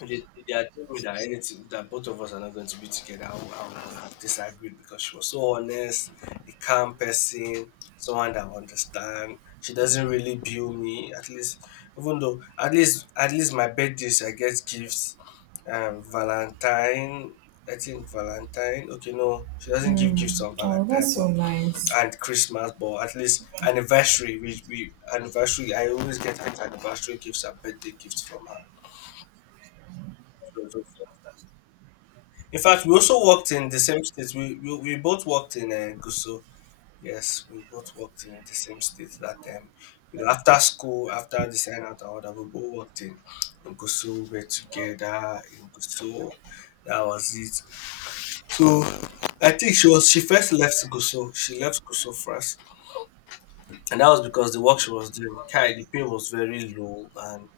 Speaker 1: they, they had told me that anything that both of us are not going to be together, I would, I would, I would have disagreed because she was so honest, a calm person, someone that understand. She doesn't really bill me. At least, even though at least at least my birthdays I get gifts. Um, Valentine, I think Valentine. Okay, no, she doesn't give gifts
Speaker 2: Mm.
Speaker 1: on
Speaker 2: Oh,
Speaker 1: Valentine,
Speaker 2: that's
Speaker 1: but
Speaker 2: so nice.
Speaker 1: and Christmas, but at least anniversary. We we anniversary. I always get anniversary gifts and birthday gifts from her. So, in fact, we also worked in the same state. We we, we both worked in uh, Guso. Yes, we both worked in the same state that time. You know, after school, after the sign out order, we both worked in, in Guso. We were together in Guso. That was it. So I think she was she first left Guso. She left Guso first, and that was because the work she was doing, Kai, the pay was very low, and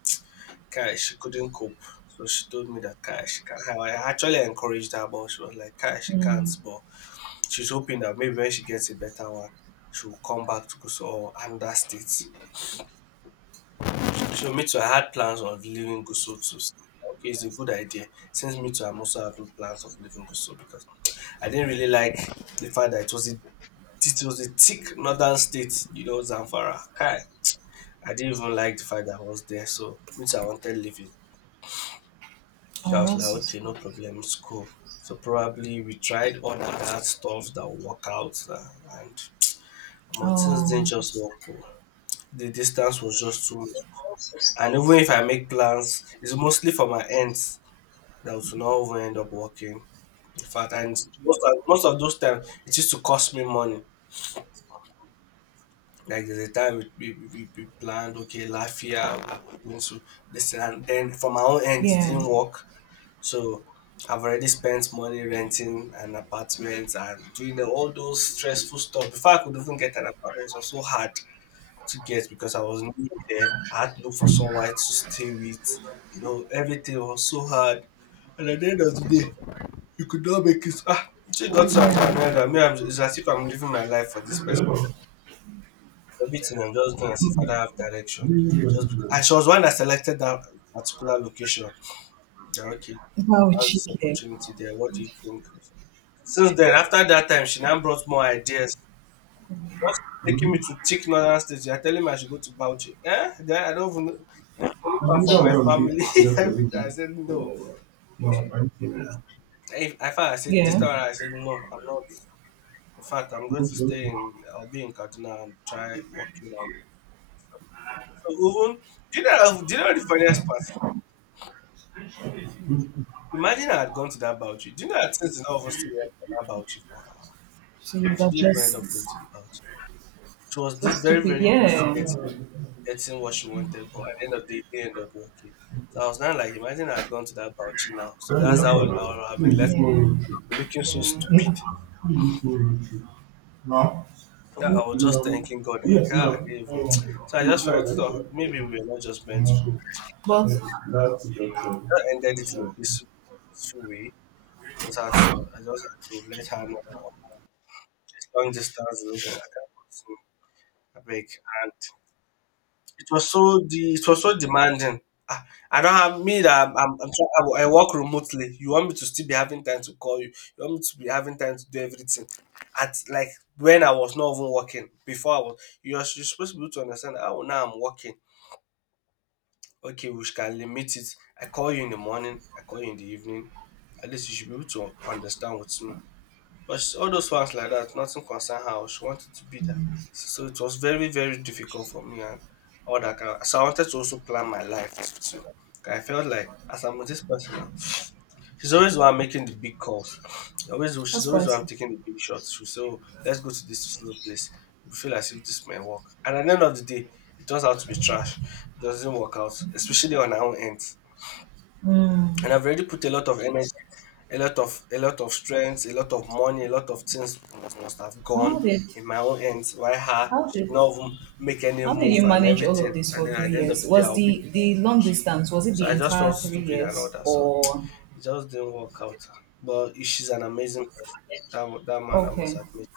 Speaker 1: Kai she couldn't cope. So she told me that Kai she can't. I actually encouraged her, but she was like, Kai, she can't. But she's hoping that maybe when she gets a better one, she'll come back to Gusau or another state. So me too, I had plans of leaving Gusau too. Okay, it's a good idea. Since me too, I'm also having plans of leaving Gusau because I didn't really like the fact that it was a it was a thick northern state, you know, Zamfara. Kai. I didn't even like the fact that I was there, so me too, I wanted leaving. So I
Speaker 2: Oh,
Speaker 1: was like,
Speaker 2: that's so
Speaker 1: okay,
Speaker 2: sad.
Speaker 1: no problem, it's cool. So probably we tried all that that stuff that work out, uh, and um, things didn't
Speaker 2: Oh,
Speaker 1: just work. Oh. The distance was just too much. And even if I make plans, it's mostly for my ends that will not even end up working. In fact, and most of, most of those times, it used to cost me money. Like there's a time we, we, we, we planned, okay, last year, we're going to this thing, and then for my own end, it
Speaker 2: yeah.
Speaker 1: didn't work. So I've already spent money renting an apartment and doing the- all those stressful stuff. Before I could even get an apartment, it was so hard to get because I was new there. I had to look for someone to stay with. You know, everything was so hard. And at the end of the day, you could not make it. Ah, it just got to
Speaker 2: Yeah.
Speaker 1: an end. I mean, I'm, it's as if I'm living my life for this person. Everything I'm just doing as if I don't have direction. Just be- and she was one that selected that particular location. Yeah, okay,
Speaker 2: Wow,
Speaker 1: how's this
Speaker 2: cheeky.
Speaker 1: opportunity there? What do you think? Since then, after that time, she now brought more ideas. Just keep taking me to thick northern states. You're telling me I should go to Bauchi. Eh? Then I don't even know. It's very far from my family. (laughs) Every time I said no. If I found I said this
Speaker 2: Yeah.
Speaker 1: time around, I said no, I'm not. In fact, I'm going to stay in. I'll be in Kaduna and try working out. So even, do you know? Do you know the funniest part? Imagine I had gone to that Bauchi. Do you know that things did of us to work for that Bauchi for her?
Speaker 2: So you
Speaker 1: She
Speaker 2: were
Speaker 1: didn't even end up going
Speaker 2: just
Speaker 1: to the Bauchi. She was
Speaker 2: so
Speaker 1: this very,
Speaker 2: stupid.
Speaker 1: very close to
Speaker 2: Yeah.
Speaker 1: getting getting what she wanted, but at the end of the day, it did end up working. So I was now like, imagine I had gone to that Bauchi now. So that's how I would I would have
Speaker 2: Yeah.
Speaker 1: been left
Speaker 2: Yeah.
Speaker 1: looking so stupid.
Speaker 2: Hmm?
Speaker 1: Yeah, I was just thanking God,
Speaker 2: I
Speaker 1: like, ah, I didn't even.
Speaker 2: want
Speaker 1: (tsk) So I just
Speaker 2: to.
Speaker 1: felt, oh, maybe we are not just meant to be.
Speaker 2: But
Speaker 1: I ended it in a peaceful, peaceful way. Just had to, I just had to let her know that long distance relationship. I can't continue. I beg. It was so de it was so demanding. Ah, I don't have me that I'm I'm try I I work remotely. You want me to still be having time to call you. You want me to be having time to do everything. At like when I was not even working, before I was you're s- you're supposed to be able to understand, oh, now I'm working. Okay, we can limit it. I call you in the morning, I call you in the evening. At least you should be able to understand what's me. But sh all those ones like that, nothing concern her. Oh, she wanted to be there. So it was very, very difficult for me, and all that kind of, so I wanted to also plan my life too. 'Cause I felt like as I'm with this person now, she's always the one making the big calls. She Always
Speaker 2: that's
Speaker 1: she's always the one
Speaker 2: spicy.
Speaker 1: taking the big shots. She'll say, oh, let's go to this little place. We feel as if this may work. And at the end of the day, it turns out to be trash. It doesn't work out, especially on our own end, and
Speaker 2: Mm.
Speaker 1: I've already put a lot of energy, a lot of a lot of strength, a lot of money, a lot of things must must have gone
Speaker 2: How did
Speaker 1: in my own hands. Why her
Speaker 2: how
Speaker 1: should
Speaker 2: did
Speaker 1: not even make any
Speaker 2: how did
Speaker 1: move
Speaker 2: you
Speaker 1: and
Speaker 2: manage all
Speaker 1: everything,
Speaker 2: of this
Speaker 1: and
Speaker 2: for
Speaker 1: then at
Speaker 2: three
Speaker 1: the end of
Speaker 2: years?
Speaker 1: the day,
Speaker 2: Was
Speaker 1: I'll be.
Speaker 2: the the long distance was it
Speaker 1: So
Speaker 2: the
Speaker 1: I just felt
Speaker 2: entire three
Speaker 1: stupid and all
Speaker 2: years
Speaker 1: that. So
Speaker 2: or
Speaker 1: it just didn't work out. But she's an amazing person. That wa- that man, I must
Speaker 2: okay?
Speaker 1: admit.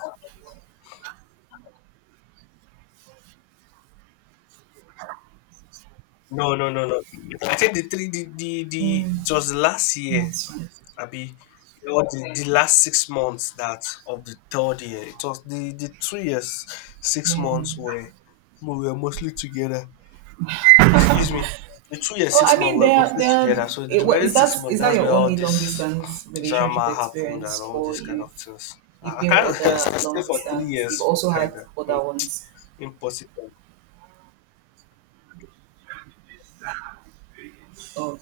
Speaker 1: No, no, no, no. I think the three, the the, the it was last year.
Speaker 2: Not fast.
Speaker 1: Abi, you know, the, the last six months that of the third year, it was the, the two years, six
Speaker 2: Yeah.
Speaker 1: months were we were mostly together. Excuse me, the two years,
Speaker 2: Oh,
Speaker 1: six
Speaker 2: I
Speaker 1: months
Speaker 2: mean,
Speaker 1: were
Speaker 2: there,
Speaker 1: mostly
Speaker 2: there.
Speaker 1: together. So the
Speaker 2: It, wa-
Speaker 1: remaining
Speaker 2: is that
Speaker 1: six months,
Speaker 2: is that
Speaker 1: that's
Speaker 2: your
Speaker 1: where all
Speaker 2: only long
Speaker 1: this
Speaker 2: distance relationship
Speaker 1: drama happened and
Speaker 2: experience,
Speaker 1: all
Speaker 2: or
Speaker 1: these kind of
Speaker 2: you've
Speaker 1: things. I
Speaker 2: you've
Speaker 1: I
Speaker 2: been with
Speaker 1: can't (laughs) I
Speaker 2: other
Speaker 1: stay
Speaker 2: long
Speaker 1: for three
Speaker 2: distance?
Speaker 1: years
Speaker 2: You've
Speaker 1: for
Speaker 2: also
Speaker 1: like
Speaker 2: had
Speaker 1: that. Hmm,
Speaker 2: other ones.
Speaker 1: impossible.
Speaker 2: Oh,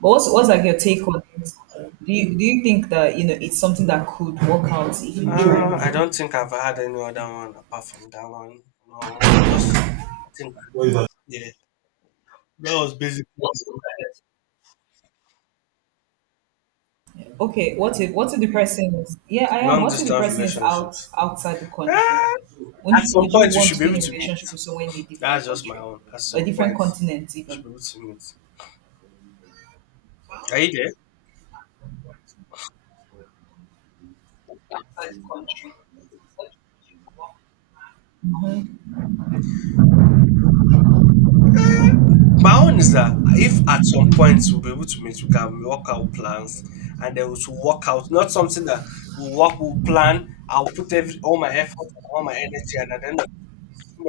Speaker 2: but what's what's like your take on it? Do you do you think that you know it's something that could work out if you
Speaker 1: Uh, I
Speaker 2: try?
Speaker 1: don't think I've had any other one apart from that one. No, just I think, yeah, that was basically.
Speaker 2: Okay, what if what if the person is yeah I am.
Speaker 1: Long
Speaker 2: What if the
Speaker 1: distance
Speaker 2: person is out
Speaker 1: relationships.
Speaker 2: outside the country?
Speaker 1: Ah,
Speaker 2: Wouldn't
Speaker 1: at
Speaker 2: you,
Speaker 1: some
Speaker 2: would you
Speaker 1: point, you
Speaker 2: want
Speaker 1: should
Speaker 2: to
Speaker 1: be
Speaker 2: be
Speaker 1: able
Speaker 2: in a
Speaker 1: to meet.
Speaker 2: relationship with someone in a
Speaker 1: That's
Speaker 2: different
Speaker 1: just my
Speaker 2: country,
Speaker 1: own. At
Speaker 2: a
Speaker 1: some
Speaker 2: different
Speaker 1: point,
Speaker 2: continent
Speaker 1: you should
Speaker 2: even?
Speaker 1: be able to meet. Are you there? My own is that if at some point we'll be able to meet, we can work out plans, and then we should work out. Not something that we work, we'll plan, I'll put every, all my effort and all my energy, and at the end of two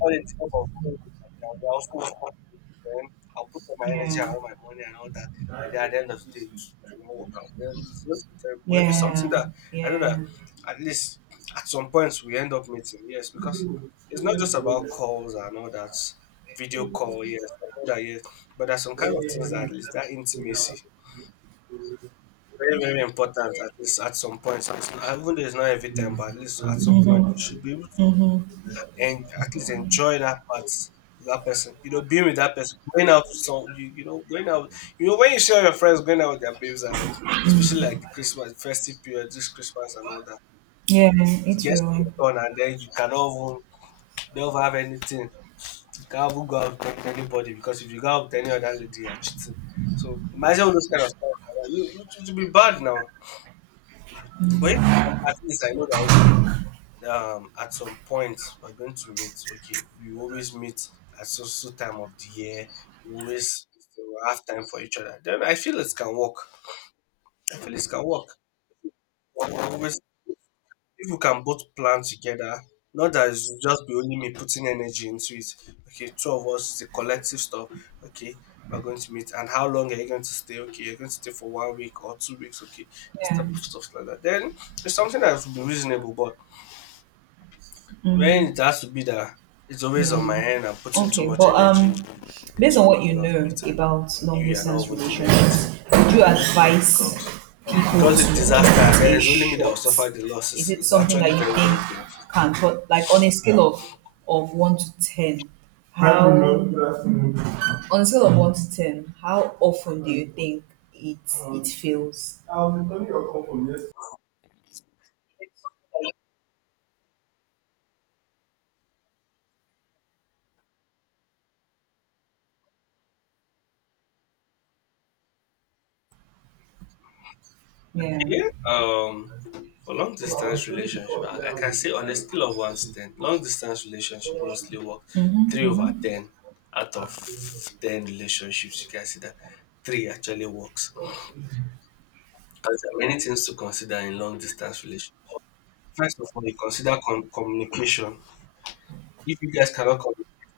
Speaker 1: all the thing of going with them, they are also working with you, man. I'll put all my energy
Speaker 2: Yeah.
Speaker 1: and all my money and all that, and then at the end of the day, it will not work out. Then it's going to be terrible. But if it's something
Speaker 2: Yeah.
Speaker 1: that I know
Speaker 2: Yeah.
Speaker 1: that at least at some points we end up meeting, yes, because it's not just about calls and all that video call, yes, I know that, yes, but there's some kind of things that at least that intimacy. Very, very important at least at some point. At- Even though it's not every time, but at least at some point you should be able, and at least enjoy that part, that person. You know, being with that person, going out with some, you, you know, going out. You know, when you share your friends going out with their babes, and especially like the Christmas festive period, this Christmas and all that,
Speaker 2: Yeah,
Speaker 1: it it
Speaker 2: it
Speaker 1: gets to
Speaker 2: will.
Speaker 1: your turn, and then you cannot even, you don't even have anything. You can't even go out with anybody because if you go out with any other lady, you're cheating. So imagine all those kind of stuff. It, it, it will be bad now, but if, at least I know that, okay. Um at some point we're going to meet, okay, we always meet at so so time of the year, we always will have time for each other, then I feel it can work. I feel it can work. We're always, if we can both plan together, not that it's just be only me putting energy into it. Okay, two of us is a collective stuff. Okay, we're going to meet, and how long are you going to stay? Okay, you're going to stay for one week or two weeks. Okay, this
Speaker 2: Yeah.
Speaker 1: type of stuff like that, then it's something that would be reasonable. But when
Speaker 2: Mm,
Speaker 1: it has to be that it's always on
Speaker 2: yeah.
Speaker 1: my end, I'm putting too
Speaker 2: Okay,
Speaker 1: much
Speaker 2: but
Speaker 1: energy
Speaker 2: um, based on
Speaker 1: into
Speaker 2: what you
Speaker 1: making us
Speaker 2: know
Speaker 1: meet, and
Speaker 2: about
Speaker 1: you,
Speaker 2: long
Speaker 1: you're not
Speaker 2: distance
Speaker 1: even doing anything.
Speaker 2: relationships,
Speaker 1: And
Speaker 2: would
Speaker 1: at
Speaker 2: you
Speaker 1: the end of the day, it
Speaker 2: advise
Speaker 1: becomes,
Speaker 2: people
Speaker 1: because it's
Speaker 2: to
Speaker 1: disaster, and
Speaker 2: give
Speaker 1: then
Speaker 2: it a
Speaker 1: it's only me that will
Speaker 2: shot?
Speaker 1: suffer the
Speaker 2: Is
Speaker 1: losses.
Speaker 2: it
Speaker 1: It's
Speaker 2: something that
Speaker 1: actually
Speaker 2: you
Speaker 1: very,
Speaker 2: think
Speaker 1: very painful.
Speaker 2: can put like on a scale of of one to ten? How on a scale of one to ten, how often do you think it it fails? Yeah.
Speaker 1: Yeah. Um, for long distance relationship, I, I can say on a scale of one to ten, long distance relationship mostly work three over ten out of ten relationships. You can see that three actually works. 'Cause there are many things to consider in long distance relationship. First of all, you consider com- communication. If you guys cannot communicate,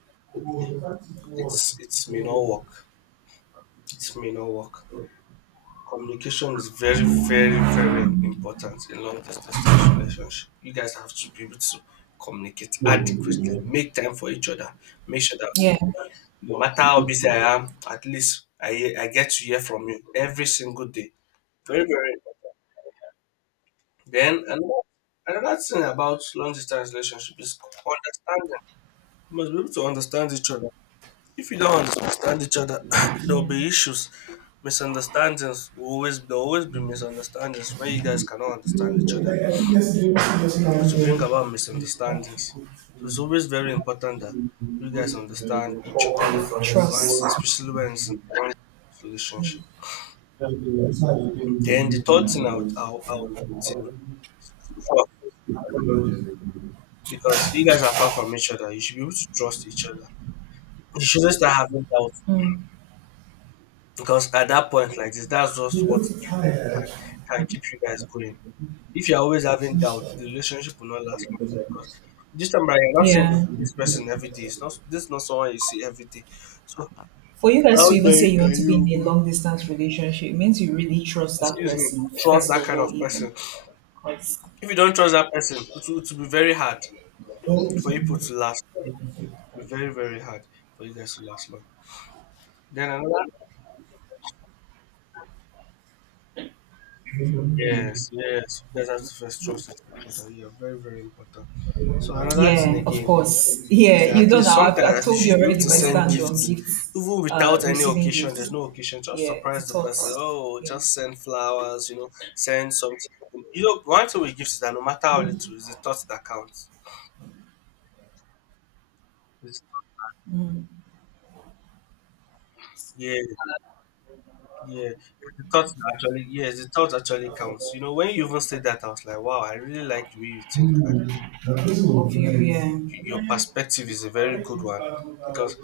Speaker 1: it's it's may not work. It may not work. Communication is very, very, very important in long distance relationship. You guys have to be able to communicate adequately. Make time for each other. Make sure that
Speaker 2: Yeah.
Speaker 1: okay, no matter how busy I am, at least I hear- I get to hear from you every single day. Very, very important. Then another another thing about long distance relationship is understanding. You must be able to understand each other. If you don't understand each other, (coughs) (clears throat) there'll be
Speaker 2: Amen.
Speaker 1: issues, misunderstandings. Will always There'll always be misunderstandings when you guys cannot understand each other, which will bring about misunderstandings. So
Speaker 2: We
Speaker 1: it's always very important that
Speaker 2: had
Speaker 1: you guys understand each other
Speaker 2: trust.
Speaker 1: once, especially when it's in a relationship. Then the third thing I would I'll, I'll put in trust, because you guys are far from each other. You should be able to trust each other. You shouldn't start having doubts,
Speaker 2: Mm.
Speaker 1: because at that point like this, that's just what can, can keep you guys going. If you're always having doubts, the relationship will not last long, because this time around, you're not seeing the-
Speaker 2: Yeah.
Speaker 1: this person every day. It's not This is not someone you see every day. So
Speaker 2: For you guys to
Speaker 1: how
Speaker 2: even say
Speaker 1: then
Speaker 2: you want
Speaker 1: can
Speaker 2: to be
Speaker 1: you
Speaker 2: in a
Speaker 1: even,
Speaker 2: long distance relationship, it means you really trust that
Speaker 1: excuse me,
Speaker 2: person,
Speaker 1: trust
Speaker 2: first
Speaker 1: that
Speaker 2: of
Speaker 1: kind
Speaker 2: all,
Speaker 1: of
Speaker 2: even.
Speaker 1: person?
Speaker 2: 'Cause,
Speaker 1: If you don't trust that person, it will, it will be very hard for you people to last. It will be very, very hard for you guys to last long. Then another yes, yes, you guys have to first, trust is important. Yeah, very, very important. So another thing
Speaker 2: yeah, of
Speaker 1: again,
Speaker 2: course.
Speaker 1: is
Speaker 2: Yeah,
Speaker 1: that
Speaker 2: you
Speaker 1: at
Speaker 2: know
Speaker 1: least
Speaker 2: now, I've,
Speaker 1: sometimes,
Speaker 2: I've
Speaker 1: at least
Speaker 2: told
Speaker 1: you
Speaker 2: you
Speaker 1: should be able
Speaker 2: already
Speaker 1: to
Speaker 2: my
Speaker 1: send
Speaker 2: stand on
Speaker 1: gifts
Speaker 2: gifts,
Speaker 1: even
Speaker 2: uh,
Speaker 1: without any
Speaker 2: receiving
Speaker 1: occasion.
Speaker 2: gifts.
Speaker 1: There's no occasion. Just
Speaker 2: Yeah, the
Speaker 1: surprise the person.
Speaker 2: thoughts.
Speaker 1: Oh,
Speaker 2: Yeah.
Speaker 1: just send flowers. You know, send something. You know, one thing with gifts is that no matter how little, it's the thought that counts. It's- yeah, yeah. The thought that actually, yes, the thought actually counts. You know, when you even said that, I was like, wow, I really like the way you think, and the way
Speaker 2: Of
Speaker 1: you, you, you,
Speaker 2: you.
Speaker 1: you your perspective is a very good one, because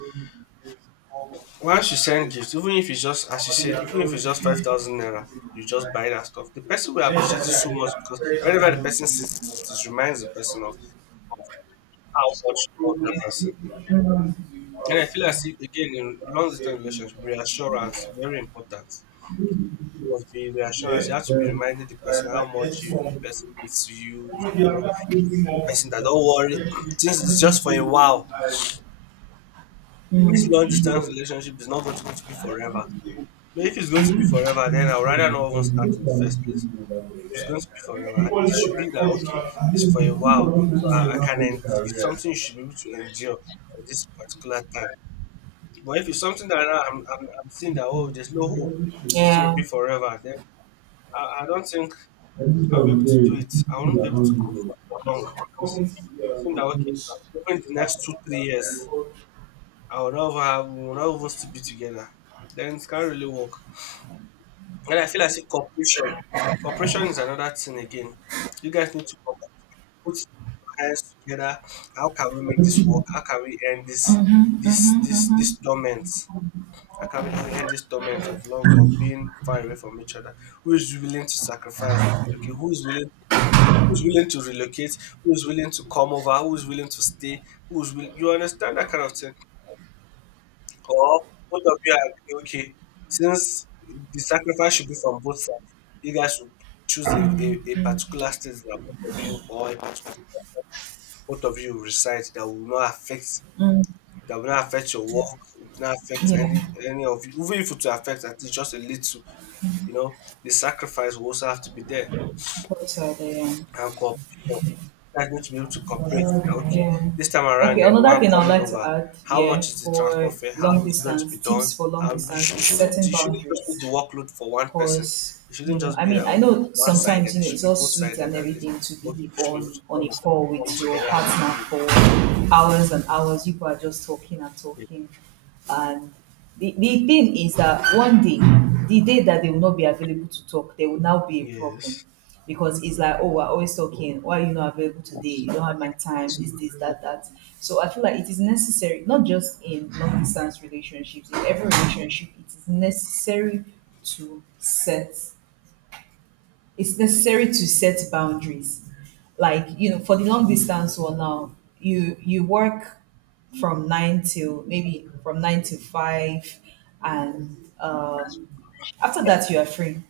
Speaker 1: once you send gift, even if it's just as you said, even if it's just five thousand naira, you just buy that stuff. The person will appreciate it so much, because whenever the person sees it, it reminds the person of how much you love that person. And I feel as if, again, in long distance relationship, reassurance very important. You must be reassurance. You have to be reminding the person how much you, the person is to you. You know, the person that don't worry. (clears throat) Things is just for a while. This long distance relationship is not going to, going to be forever. But if it's going to be forever, then I'd rather not even start in the first place. It's going to be forever, I think it should be that okay, it's for a while. So I, I can en- it's something you should be able to endure for this particular time. But if it's something that I- I'm I'm, I'm seeing that, oh, there's no hope,
Speaker 2: Yeah,
Speaker 1: this will
Speaker 2: yeah.
Speaker 1: be forever, then I, I don't think I'll be able to do it. I won't be able to cope for long, because I'm seeing that okay, even the next two, three years I would love have we would not even still be together. Then it can't really work. And I feel as if cooperation, cooperation is another thing again. You guys need to co- put your hands together. How can we make this work? How can we end this this this this torment? How can we end this torment of long of being far away from each other? Who is willing to sacrifice? Okay, who is willing? Who's willing to relocate? Who's willing to come over? Who's willing to stay? Who's will you understand that kind of thing? Or both of you agree, okay, since the sacrifice should be from both sides, you guys should choose a, a, a particular state that both of you or a part- both of you reside that will not affect
Speaker 2: Mm,
Speaker 1: that will not affect your work, would not affect
Speaker 2: yeah.
Speaker 1: any any of you. Even if it will affect at least just a little, you know, the sacrifice will also have to be there,
Speaker 2: Got to the, um,
Speaker 1: and cooperation. That's going to be able to cooperate. Like, okay,
Speaker 2: yeah.
Speaker 1: this time around,
Speaker 2: Okay,
Speaker 1: they're the
Speaker 2: another
Speaker 1: one
Speaker 2: thing I'd
Speaker 1: coming
Speaker 2: like to
Speaker 1: over.
Speaker 2: add,
Speaker 1: How
Speaker 2: yeah,
Speaker 1: much is the
Speaker 2: for
Speaker 1: transport fare? How
Speaker 2: long
Speaker 1: is it going to be
Speaker 2: distance,
Speaker 1: done?
Speaker 2: tips for long
Speaker 1: How you
Speaker 2: distance
Speaker 1: sh-
Speaker 2: is
Speaker 1: shouldn't
Speaker 2: setting
Speaker 1: you shouldn't just be
Speaker 2: boundaries.
Speaker 1: the workload for one person.
Speaker 2: Cause
Speaker 1: It shouldn't
Speaker 2: you know,
Speaker 1: just
Speaker 2: I
Speaker 1: be
Speaker 2: mean,
Speaker 1: uh,
Speaker 2: I know
Speaker 1: one sided.
Speaker 2: sometimes you
Speaker 1: It
Speaker 2: know
Speaker 1: should
Speaker 2: it's
Speaker 1: be
Speaker 2: all
Speaker 1: both
Speaker 2: sweet
Speaker 1: sided
Speaker 2: and
Speaker 1: at least.
Speaker 2: everything to
Speaker 1: Both
Speaker 2: be
Speaker 1: people should be able to
Speaker 2: on on a
Speaker 1: come,
Speaker 2: call
Speaker 1: come
Speaker 2: with your
Speaker 1: together and
Speaker 2: partner
Speaker 1: agree.
Speaker 2: for hours and hours. You are just talking and talking, and the, the thing is that one day, the day that they will not be available to talk, there will now be a problem
Speaker 1: Yes.
Speaker 2: because it's like, oh, we're always talking. Why are you not available today? You don't have my time. This, this, that, that. So I feel like it is necessary, not just in long distance relationships, in every relationship, it is necessary to set it's necessary to set boundaries like you know for the long distance one now you you work from nine till maybe from nine to five and um, after that you are free.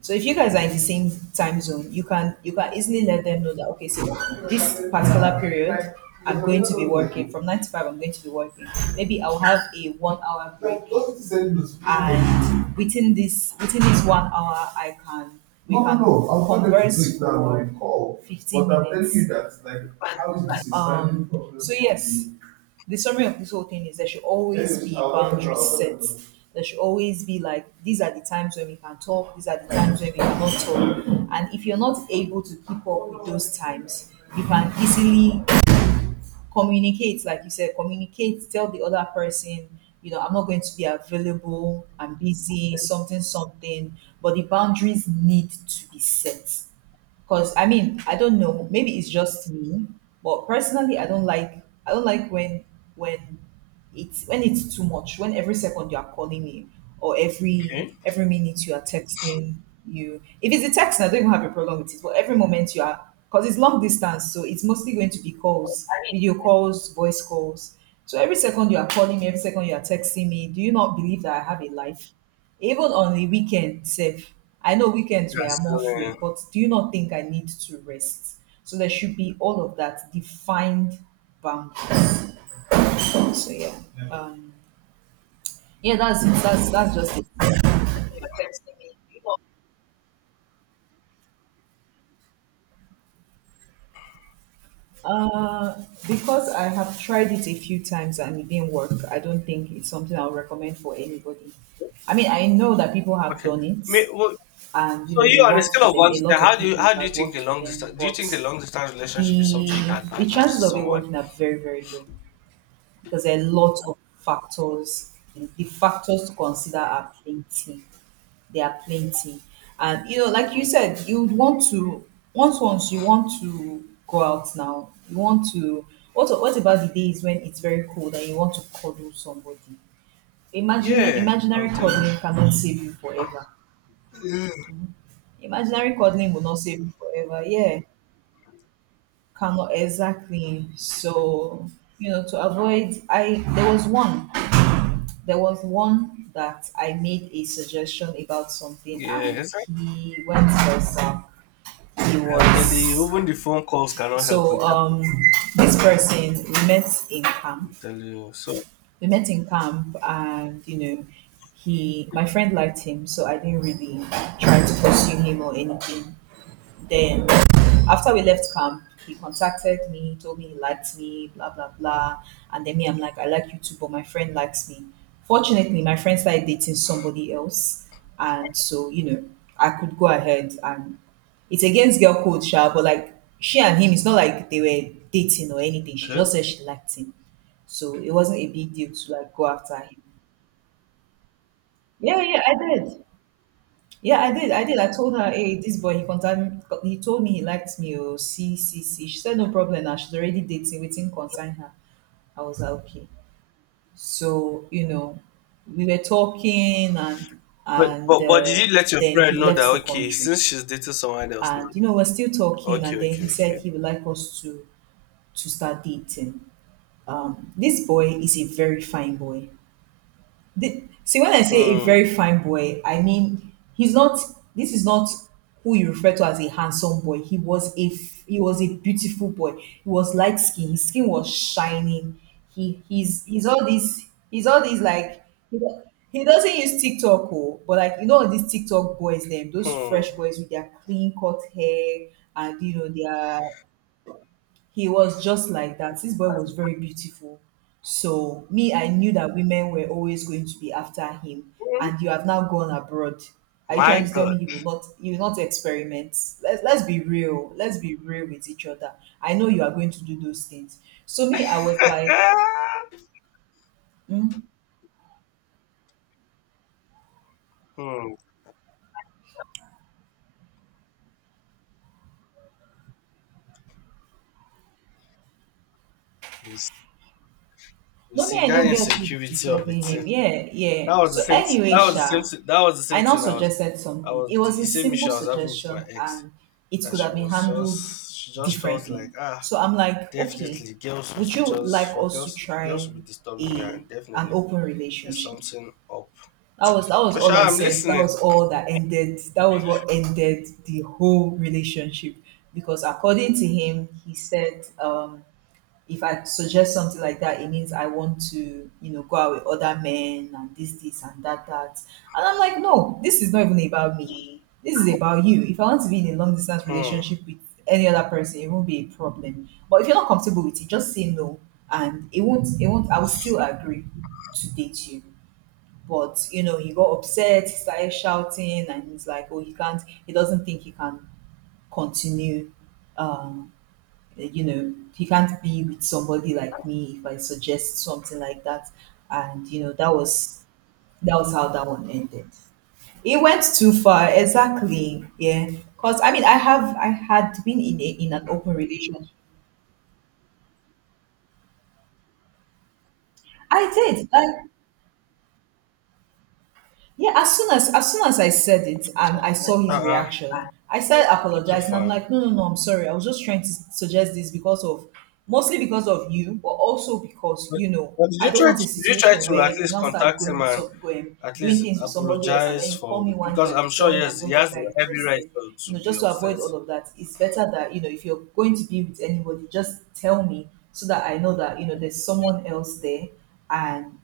Speaker 2: So if you guys are in the same time zone, you can you can easily let them know that okay, so this particular period I'm going to be working from nine to five. I'm going to be working. Maybe I'll have a one hour break, and within this within this one hour, I can we can converse for fifteen minutes. Um, so yes, the summary of this whole thing is there should always be boundaries set. There should always be like these are the times when we can talk, these are the times when we cannot talk. And if you're not able to keep up with those times, you can easily communicate, like you said, communicate, tell the other person, you know, I'm not going to be available, I'm busy, something, something. But the boundaries need to be set because I mean, I don't know. Maybe it's just me, but personally, I don't like. I don't like when when it's when it's too much. When every second you are calling me, or every
Speaker 1: Okay.
Speaker 2: every minute you are texting you. If it's a text, I don't even have a problem with it. But every moment you are, because it's long distance, so it's mostly going to be calls, video calls, voice calls. So every second you are calling me, every second you are texting me. Do you not believe that I have a life? Even on the weekend sef, I know weekends we are
Speaker 1: That's
Speaker 2: more
Speaker 1: uh,
Speaker 2: free, but do you not think I need to rest? So there should be all of that defined boundaries. So yeah, um, yeah, that's it. That's that's just it. Uh, because I have tried it a few times and it didn't work. I don't think it's something I'll recommend for anybody. I mean, I know that people have
Speaker 1: okay.
Speaker 2: done it,
Speaker 1: May, well,
Speaker 2: and you
Speaker 1: so
Speaker 2: know, it
Speaker 1: you on a
Speaker 2: worked
Speaker 1: scale
Speaker 2: for
Speaker 1: of
Speaker 2: them.
Speaker 1: one
Speaker 2: A
Speaker 1: to ten,
Speaker 2: lot
Speaker 1: how
Speaker 2: of
Speaker 1: do you
Speaker 2: people,
Speaker 1: how
Speaker 2: it
Speaker 1: do you
Speaker 2: has
Speaker 1: think a
Speaker 2: worked for
Speaker 1: long distance
Speaker 2: them,
Speaker 1: do you
Speaker 2: but
Speaker 1: think a long distance relationship is
Speaker 2: the
Speaker 1: something you can
Speaker 2: the
Speaker 1: advise to
Speaker 2: chances of it
Speaker 1: someone?
Speaker 2: working are very, very low. Because there are lots of factors. The factors to consider are plenty. They are plenty. And you know, like you
Speaker 1: Okay.
Speaker 2: said, you would want to once once you want to go out now. You want to what what about the days when it's very cold and you want to cuddle somebody? Imagine
Speaker 1: Yeah,
Speaker 2: imaginary
Speaker 1: I'm telling
Speaker 2: cuddling cannot save you forever.
Speaker 1: you.
Speaker 2: Imaginary cuddling will not save you forever. Yeah. Cannot exactly. So, you know, to avoid I there was one there was one that I made a suggestion about something,
Speaker 1: Yeah,
Speaker 2: and
Speaker 1: exactly.
Speaker 2: he went first. uh, He
Speaker 1: I'm telling you,
Speaker 2: was
Speaker 1: even the phone calls cannot help with
Speaker 2: so
Speaker 1: that.
Speaker 2: um, this person we met in
Speaker 1: I'm
Speaker 2: camp.
Speaker 1: telling you. So
Speaker 2: We met in camp, and you know, he my friend liked him, so I didn't really try to pursue him or anything. Then, after we left camp, he contacted me, told me he liked me, blah, blah, blah. And then me, I'm like, I like you too, but my friend likes me. Fortunately, my friend started dating somebody else. And so, you know, I could go ahead and it's against girl code, sha, but like she and him, it's not like they were dating or anything. She
Speaker 1: okay.
Speaker 2: just said she liked him. So it wasn't a big deal to like go after him. Yeah, yeah, I did. Yeah, I did. I did. I told her, hey, this boy, he concerned, he told me he liked me. Oh, see, see, see. She said, no problem. Now she's already dating, waiting, concern her. I was like, okay. So, you know, we were talking and,
Speaker 1: But
Speaker 2: and
Speaker 1: but but did
Speaker 2: uh,
Speaker 1: you let your
Speaker 2: then
Speaker 1: friend
Speaker 2: he
Speaker 1: know that
Speaker 2: left the
Speaker 1: okay,
Speaker 2: country.
Speaker 1: since she's dating someone else now?
Speaker 2: And, you know, we're still talking. And
Speaker 1: Okay,
Speaker 2: then
Speaker 1: okay,
Speaker 2: he
Speaker 1: okay.
Speaker 2: said he would like us to, to start dating. Um, this boy is a very fine boy. The, see, when I say a
Speaker 1: Hmm.
Speaker 2: very fine boy, I mean he's not. This is not who you refer to as a handsome boy. He was a f- he was a beautiful boy. He was light skin. His skin was shining. He he's he's all these he's all these like he do- he doesn't use TikTok oh, but like you know these TikTok boys them those fresh
Speaker 1: Hmm.
Speaker 2: boys with their clean cut hair and you know their he was just like that. This boy was very beautiful. So me, I knew that women were always going to be after him.
Speaker 1: Hmm.
Speaker 2: And you have now gone abroad. Are you
Speaker 1: My
Speaker 2: trying to tell
Speaker 1: God.
Speaker 2: me you would not you will not experiment? Let's let's be real. Let's be real with each other. I know you are going to do those things. So me, I was like,
Speaker 1: (laughs)
Speaker 2: hmm?
Speaker 1: Hmm. You see, you
Speaker 2: No, me,
Speaker 1: see
Speaker 2: I
Speaker 1: that
Speaker 2: no get who
Speaker 1: insecurity of it.
Speaker 2: disturbing him. Yeah, yeah.
Speaker 1: That was the
Speaker 2: So
Speaker 1: same. Thi-
Speaker 2: anyway,
Speaker 1: That was the same.
Speaker 2: Sha,
Speaker 1: Thi- That was the
Speaker 2: I
Speaker 1: same
Speaker 2: now
Speaker 1: thing. I was,
Speaker 2: suggested
Speaker 1: I
Speaker 2: something.
Speaker 1: was
Speaker 2: It was
Speaker 1: the
Speaker 2: a
Speaker 1: same
Speaker 2: simple
Speaker 1: issue I was having with my
Speaker 2: suggestion
Speaker 1: ex.
Speaker 2: and it
Speaker 1: That
Speaker 2: could
Speaker 1: she
Speaker 2: have been
Speaker 1: was
Speaker 2: handled
Speaker 1: just, she just felt
Speaker 2: differently.
Speaker 1: like ah,
Speaker 2: So I'm like, okay,
Speaker 1: definitely, girls
Speaker 2: would
Speaker 1: will
Speaker 2: you
Speaker 1: just
Speaker 2: like
Speaker 1: for
Speaker 2: us to
Speaker 1: girls, girls
Speaker 2: try
Speaker 1: will be disturbing me,
Speaker 2: a
Speaker 1: and
Speaker 2: an
Speaker 1: definitely
Speaker 2: open
Speaker 1: there's
Speaker 2: relationship?
Speaker 1: something up.
Speaker 2: That was that was all
Speaker 1: Joshua,
Speaker 2: I
Speaker 1: I'm
Speaker 2: said. That was
Speaker 1: listening.
Speaker 2: all that ended. That was what ended the whole relationship. Because according to him, he said um if I suggest something like that, it means I want to, you know, go out with other men and this, this, and that, that. And I'm like, no, this is not even about me. This is about you. If I want to be in a long distance
Speaker 1: Hmm.
Speaker 2: relationship with any other person, it won't be a problem. But if you're not comfortable with it, just say no, and it won't. It won't. I will still agree to date you. But you know, he got upset. He started shouting, and he's like, oh, he can't. He doesn't think he can continue um, like, you know, he can't be with somebody like me if I suggest something like that. And you know, that was that was how that one ended. It went too far, exactly. Yeah, because I mean, I have I had been in a, in an open relationship. I did. Like yeah, as soon as as soon as I said it and I saw his
Speaker 1: Uh-uh.
Speaker 2: reaction, I
Speaker 1: Yeah,
Speaker 2: started
Speaker 1: took it too
Speaker 2: apologizing. I'm
Speaker 1: far now.
Speaker 2: like, no, no, no, I'm sorry. I was just trying to suggest this because of mostly because of you, but also because
Speaker 1: But,
Speaker 2: you know
Speaker 1: but did
Speaker 2: I
Speaker 1: you
Speaker 2: don't
Speaker 1: try?
Speaker 2: want
Speaker 1: To,
Speaker 2: a
Speaker 1: did you try
Speaker 2: situation
Speaker 1: to at
Speaker 2: where you
Speaker 1: least
Speaker 2: now
Speaker 1: contact
Speaker 2: start going
Speaker 1: him
Speaker 2: with
Speaker 1: and
Speaker 2: some going
Speaker 1: at
Speaker 2: doing
Speaker 1: least
Speaker 2: things with somebody else, and
Speaker 1: apologize
Speaker 2: then you call
Speaker 1: for?
Speaker 2: me one day
Speaker 1: Because
Speaker 2: and you
Speaker 1: I'm sure,
Speaker 2: tell me I'm
Speaker 1: yes,
Speaker 2: no
Speaker 1: he has
Speaker 2: longer
Speaker 1: the every right
Speaker 2: interested.
Speaker 1: to,
Speaker 2: You
Speaker 1: to
Speaker 2: know,
Speaker 1: be
Speaker 2: just to
Speaker 1: upset.
Speaker 2: avoid all of that, it's better that you know if you're going to be with anybody, just tell me so that I know that you know there's someone else there, and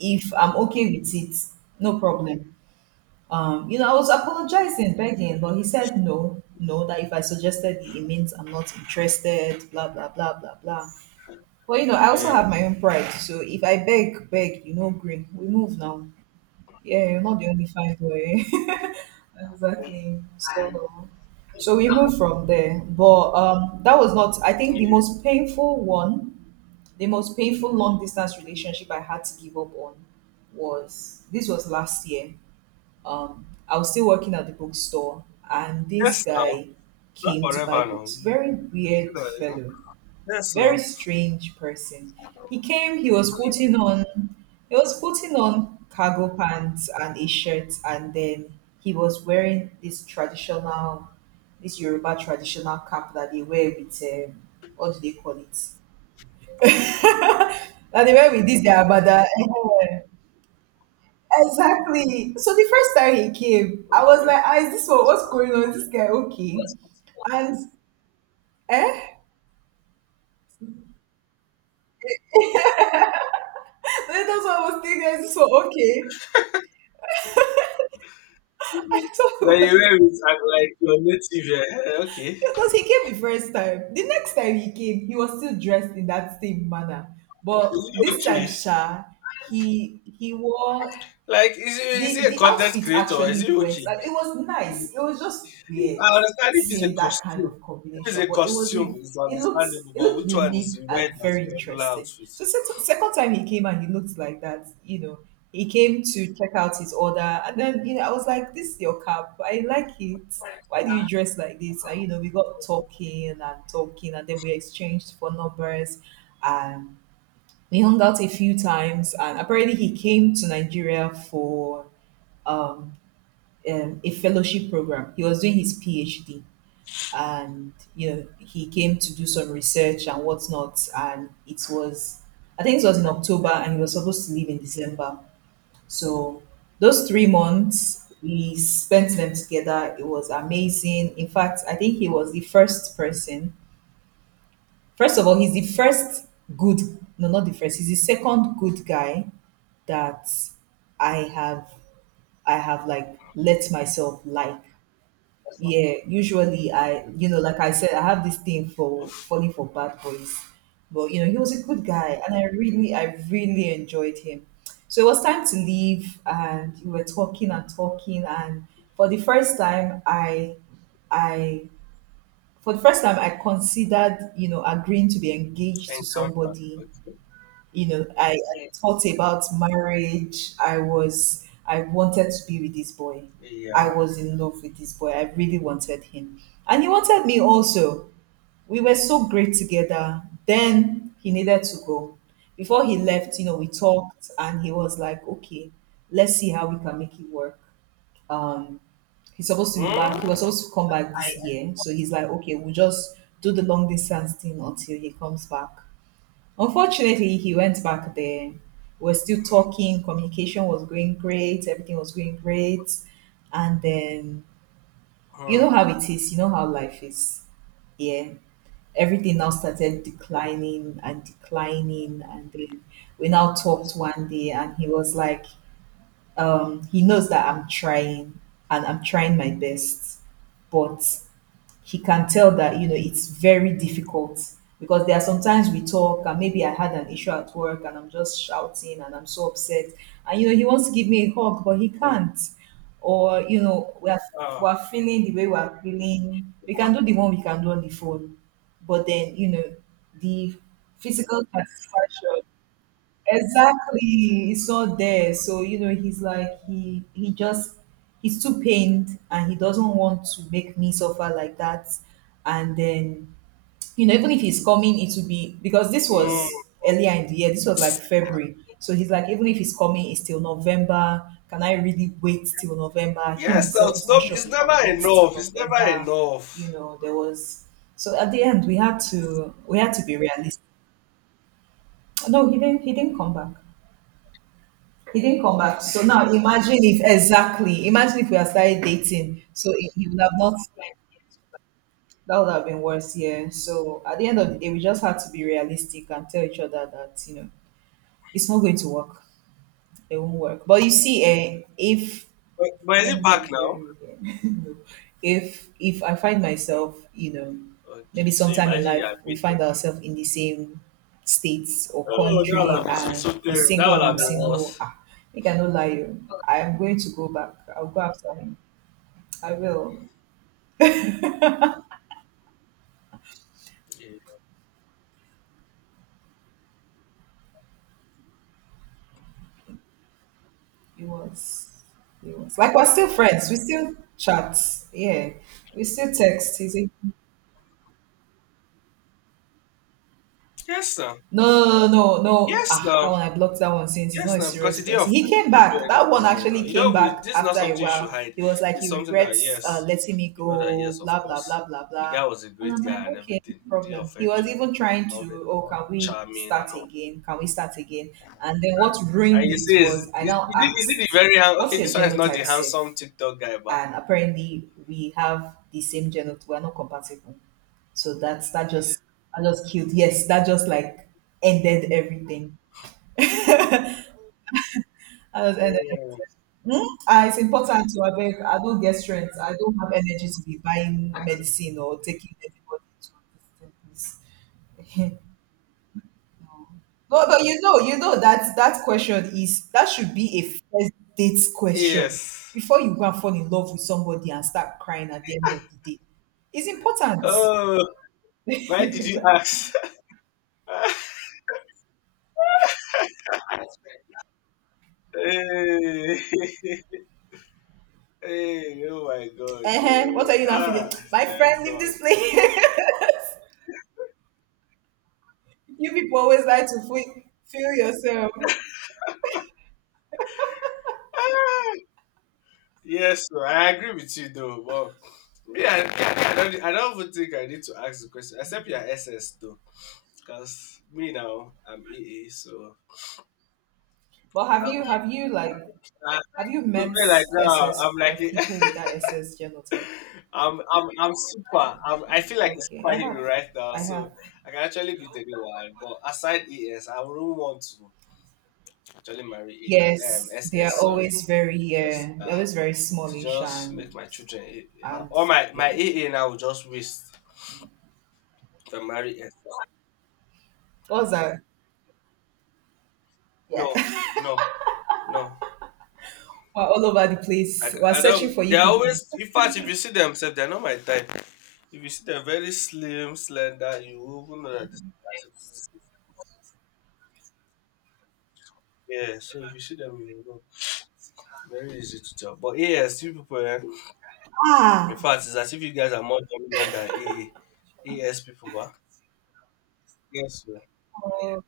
Speaker 2: if I'm okay with it, no problem. Um, you know, I was apologizing, begging, but he said no, no, that if I suggested it, it means I'm not interested, blah, blah, blah, blah, blah. But, you know, I also
Speaker 1: Yeah.
Speaker 2: have my own pride. So if I beg, beg, you know, green, we move now. Yeah, you're not the only fine boy. (laughs) Exactly. So, so we moved from there. But um, that was not, I think, the
Speaker 1: Yeah.
Speaker 2: most painful one. The most painful long distance relationship I had to give up on was, this was last year. um, I was still working at the bookstore, and this
Speaker 1: Yes. Now,
Speaker 2: guy
Speaker 1: not
Speaker 2: came to buy
Speaker 1: forever. Now.
Speaker 2: books.
Speaker 1: You-
Speaker 2: Very
Speaker 1: you see
Speaker 2: weird
Speaker 1: that. It's not-
Speaker 2: fellow,
Speaker 1: Yes.
Speaker 2: very
Speaker 1: Now.
Speaker 2: strange person. He came. He was putting on, he was putting on cargo pants and a shirt, and then he was wearing this traditional, this Yoruba traditional cap that they wear with, um, what do they call it? (laughs) That they wear with this their abada. (laughs) Exactly. So the first time he came, I was
Speaker 1: Okay.
Speaker 2: like, ah, is this what, what's going on? Is this guy okay? And eh? (laughs) Then that's what I was thinking. Is this what okay? (laughs) I thought
Speaker 1: Now
Speaker 2: it
Speaker 1: you
Speaker 2: was
Speaker 1: wear it and like your native. Yeah. Okay.
Speaker 2: because he came the first time. The next time he came, he was still dressed in that same manner.
Speaker 1: Is
Speaker 2: But
Speaker 1: he
Speaker 2: this time,
Speaker 1: okay?
Speaker 2: Sha, he he wore
Speaker 1: Like, is he, is he
Speaker 2: the
Speaker 1: a
Speaker 2: the
Speaker 1: content
Speaker 2: outfit.
Speaker 1: creator? Is he
Speaker 2: Actually, went
Speaker 1: okay?
Speaker 2: like it was
Speaker 1: If-
Speaker 2: nice. It was just weird
Speaker 1: I understand if it's a
Speaker 2: seeing that kind
Speaker 1: costume.
Speaker 2: of
Speaker 1: If it's
Speaker 2: combination,
Speaker 1: a
Speaker 2: but it was
Speaker 1: costume,
Speaker 2: a,
Speaker 1: it's
Speaker 2: it looked
Speaker 1: understandable.
Speaker 2: it
Speaker 1: But
Speaker 2: looked
Speaker 1: which one
Speaker 2: unique
Speaker 1: is
Speaker 2: and
Speaker 1: weird as
Speaker 2: very
Speaker 1: a regular
Speaker 2: interesting.
Speaker 1: outfit?
Speaker 2: So se- second time he came and he looked like that, you know, he came to check out his order, and then you know I was like, "This is your cap. I like it. Why do you dress like this?" And you know we got talking and talking, and then we exchanged phone numbers, and we hung out a few times. And apparently he came to Nigeria for um, um, a fellowship program. He was doing his PhD, and you know he came to do some research and whatnot. And it was, I think it was in October, and he was supposed to leave in December. So those three months we spent them together. It was amazing. In fact, I think he was the first person. First of all, he's the first good. No, not the first. He's the second good guy that I have I have like let myself like. Yeah, usually I, you know, like I said, I have this thing for
Speaker 1: Hmm?
Speaker 2: falling for bad boys. But, you know, he was a good guy and I really, I really enjoyed him. So it was time to leave and we were talking and talking. And for the first time, I, I, for the first time, I considered, you know, agreeing to be engaged to
Speaker 1: Encounter.
Speaker 2: somebody.
Speaker 1: Okay.
Speaker 2: You know, I thought about marriage. I was, I wanted to be with this boy. I
Speaker 1: Yeah.
Speaker 2: was in love with this boy. I really wanted him. And he wanted me also. We were so great together. Then he needed to go. Before he left, you know, we talked and he was like, okay, let's see how we can make it work. Um, he's supposed to be back. He was
Speaker 1: Hmm?
Speaker 2: supposed to come back this year. So he's like, okay, we'll just do the long distance thing until he comes back. Unfortunately, he went back there. We're still talking. Communication was going great. Everything was going great. And then, you know
Speaker 1: Hmm.
Speaker 2: how it is. You know how life is. Yeah. Everything now started declining and declining. And then we now talked one day, and he was like, um, he knows that I'm trying and I'm trying my best. But he can tell that you know it's very difficult because there are sometimes we talk and maybe I had an issue at work and I'm just shouting and I'm so upset and you know he wants to give me a hug but he
Speaker 1: Hmm.
Speaker 2: can't. Or you know we're
Speaker 1: Ah.
Speaker 2: we're feeling the way we're feeling, we can do the one we can do on the phone, but then you know the physical satisfaction. Exactly. It's all there. So, you know, he's like he he just he's too pained and he doesn't want to make me suffer like that. And then, you know, even if he's coming, it will be because this
Speaker 1: Hmm.
Speaker 2: was earlier in the year, this was like February. So he's like, even if he's coming, it's till November. Can I really wait till November? Him
Speaker 1: Yes, no,
Speaker 2: himself
Speaker 1: it's,
Speaker 2: is not
Speaker 1: not,
Speaker 2: sure
Speaker 1: it's
Speaker 2: he can
Speaker 1: never
Speaker 2: wait till
Speaker 1: enough. It's never
Speaker 2: November. You
Speaker 1: enough.
Speaker 2: know, there was so at the end we had to we had to be realistic. No, he didn't he didn't come back. He didn't come back. So now imagine if exactly imagine if we had started dating. So he he would have not. That would have been worse, yeah. So at the end of the day, we just had to be realistic and tell each other that, you know, it's not going to work. It won't work. But you see, eh, if
Speaker 1: But, but
Speaker 2: is
Speaker 1: is it
Speaker 2: anybody
Speaker 1: back now?
Speaker 2: hearing me here? (laughs) No. If if I find myself, you know, maybe
Speaker 1: Okay, so
Speaker 2: sometime in
Speaker 1: imagine you
Speaker 2: life
Speaker 1: are
Speaker 2: we find
Speaker 1: beaten.
Speaker 2: ourselves in the same states or
Speaker 1: Oh,
Speaker 2: country
Speaker 1: that would have been so
Speaker 2: and he's
Speaker 1: terrible. That
Speaker 2: single
Speaker 1: would
Speaker 2: and
Speaker 1: have
Speaker 2: I'm
Speaker 1: been
Speaker 2: single,
Speaker 1: worse.
Speaker 2: ah, I cannot lie you. I am going to go back. I'll go after him. I will.
Speaker 1: Yeah.
Speaker 2: It was it was like we're still friends. We still chat. Yeah. We still text. He's a
Speaker 1: Yes, now.
Speaker 2: no, no, no, no.
Speaker 1: Yes,
Speaker 2: Ah, that
Speaker 1: now.
Speaker 2: one I blocked that one since he's not
Speaker 1: Yes,
Speaker 2: a
Speaker 1: now, because you
Speaker 2: serious
Speaker 1: didn't
Speaker 2: person. He
Speaker 1: offend,
Speaker 2: came
Speaker 1: you didn't do
Speaker 2: back. That one
Speaker 1: anything wrong. Now
Speaker 2: actually
Speaker 1: you
Speaker 2: came
Speaker 1: don't really.
Speaker 2: back
Speaker 1: This is not
Speaker 2: after a
Speaker 1: something you should
Speaker 2: while.
Speaker 1: hide.
Speaker 2: He was like,
Speaker 1: This is
Speaker 2: he
Speaker 1: something that,
Speaker 2: regrets uh,
Speaker 1: yes,
Speaker 2: letting me
Speaker 1: you know that,
Speaker 2: go,
Speaker 1: yes, of
Speaker 2: blah, blah,
Speaker 1: course,
Speaker 2: blah, blah,
Speaker 1: the guy
Speaker 2: blah.
Speaker 1: was a
Speaker 2: And
Speaker 1: great
Speaker 2: I'm like,
Speaker 1: guy and
Speaker 2: okay, no
Speaker 1: everything. He didn't
Speaker 2: problem. He
Speaker 1: offend
Speaker 2: was
Speaker 1: you, and
Speaker 2: even
Speaker 1: he was
Speaker 2: trying
Speaker 1: loving and
Speaker 2: to, oh,
Speaker 1: all
Speaker 2: can
Speaker 1: that,
Speaker 2: we
Speaker 1: charming and
Speaker 2: start
Speaker 1: all.
Speaker 2: again? Can we start again? And then what
Speaker 1: And
Speaker 2: ruined
Speaker 1: you
Speaker 2: it
Speaker 1: see, is is,
Speaker 2: was I
Speaker 1: is
Speaker 2: now
Speaker 1: it is it the
Speaker 2: asked,
Speaker 1: very hand?
Speaker 2: what's
Speaker 1: Okay,
Speaker 2: your
Speaker 1: this one is not the
Speaker 2: genotype,
Speaker 1: handsome
Speaker 2: safe?
Speaker 1: TikTok guy, but
Speaker 2: And apparently we have the same genotype. We're not compatible. So that's that just I just killed. Yes, that just like ended everything. I just ended
Speaker 1: mm,
Speaker 2: everything. Hmm? Ah, it's important to abeg. I don't get strength. I don't have energy to be buying medicine or taking anybody to this place. No, but you know, you know that that question is that should be a first date question
Speaker 1: yes.
Speaker 2: before you go and fall in love with somebody and start crying at the end of the day. It's important.
Speaker 1: Oh, why did
Speaker 2: (laughs)
Speaker 1: you ask? (laughs) Hey, (laughs) hey, oh my God,
Speaker 2: Uh, what
Speaker 1: God.
Speaker 2: are you now feeling?
Speaker 1: Ah,
Speaker 2: My
Speaker 1: thank
Speaker 2: friend, leave
Speaker 1: God.
Speaker 2: this place. (laughs) You people always like to feel, feel yourself.
Speaker 1: Ah. Yes, sir, I agree with you though, but me, I, me, I, I don't, need- I don't even think I need to ask the question. Except your S S though, because me, now I'm A A, so
Speaker 2: But have you
Speaker 1: I'm
Speaker 2: have you like
Speaker 1: like,
Speaker 2: have you
Speaker 1: for
Speaker 2: met
Speaker 1: me, like now I'm
Speaker 2: S S
Speaker 1: like
Speaker 2: like
Speaker 1: a,
Speaker 2: people with that S S genotype?
Speaker 1: (laughs) I'm I'm I'm
Speaker 2: Oh, yeah.
Speaker 1: super. I'm, I feel like a
Speaker 2: Okay, I
Speaker 1: superhero
Speaker 2: have,
Speaker 1: right now,
Speaker 2: I
Speaker 1: so
Speaker 2: have.
Speaker 1: I can actually beat anyone. But aside E S, I wouldn't want to actually marry A- um
Speaker 2: Yes, they
Speaker 1: S S.
Speaker 2: are
Speaker 1: Sorry,
Speaker 2: always very
Speaker 1: because
Speaker 2: yeah,
Speaker 1: uh,
Speaker 2: they're always very
Speaker 1: to
Speaker 2: smallish
Speaker 1: just make
Speaker 2: and
Speaker 1: my children A-
Speaker 2: and
Speaker 1: all my my
Speaker 2: yeah.
Speaker 1: A A now will just waste. The Marius.
Speaker 2: What's that?
Speaker 1: No,
Speaker 2: Yeah, (laughs)
Speaker 1: no, no.
Speaker 2: we're all over the
Speaker 1: I,
Speaker 2: place.
Speaker 1: ca-
Speaker 2: We're
Speaker 1: I
Speaker 2: searching
Speaker 1: don't.
Speaker 2: for you
Speaker 1: They're
Speaker 2: people.
Speaker 1: always. In fact, if you see themselves, they're not my type. If you see them very slim, slender, you will even know that this. is- my type. Yeah. So if you see them, you will know. Very easy to tell. But A S you people, eh? In
Speaker 2: Ah,
Speaker 1: fact, it's as if you guys are more dominant than A A. A S people, but yes, yeah.
Speaker 2: oh,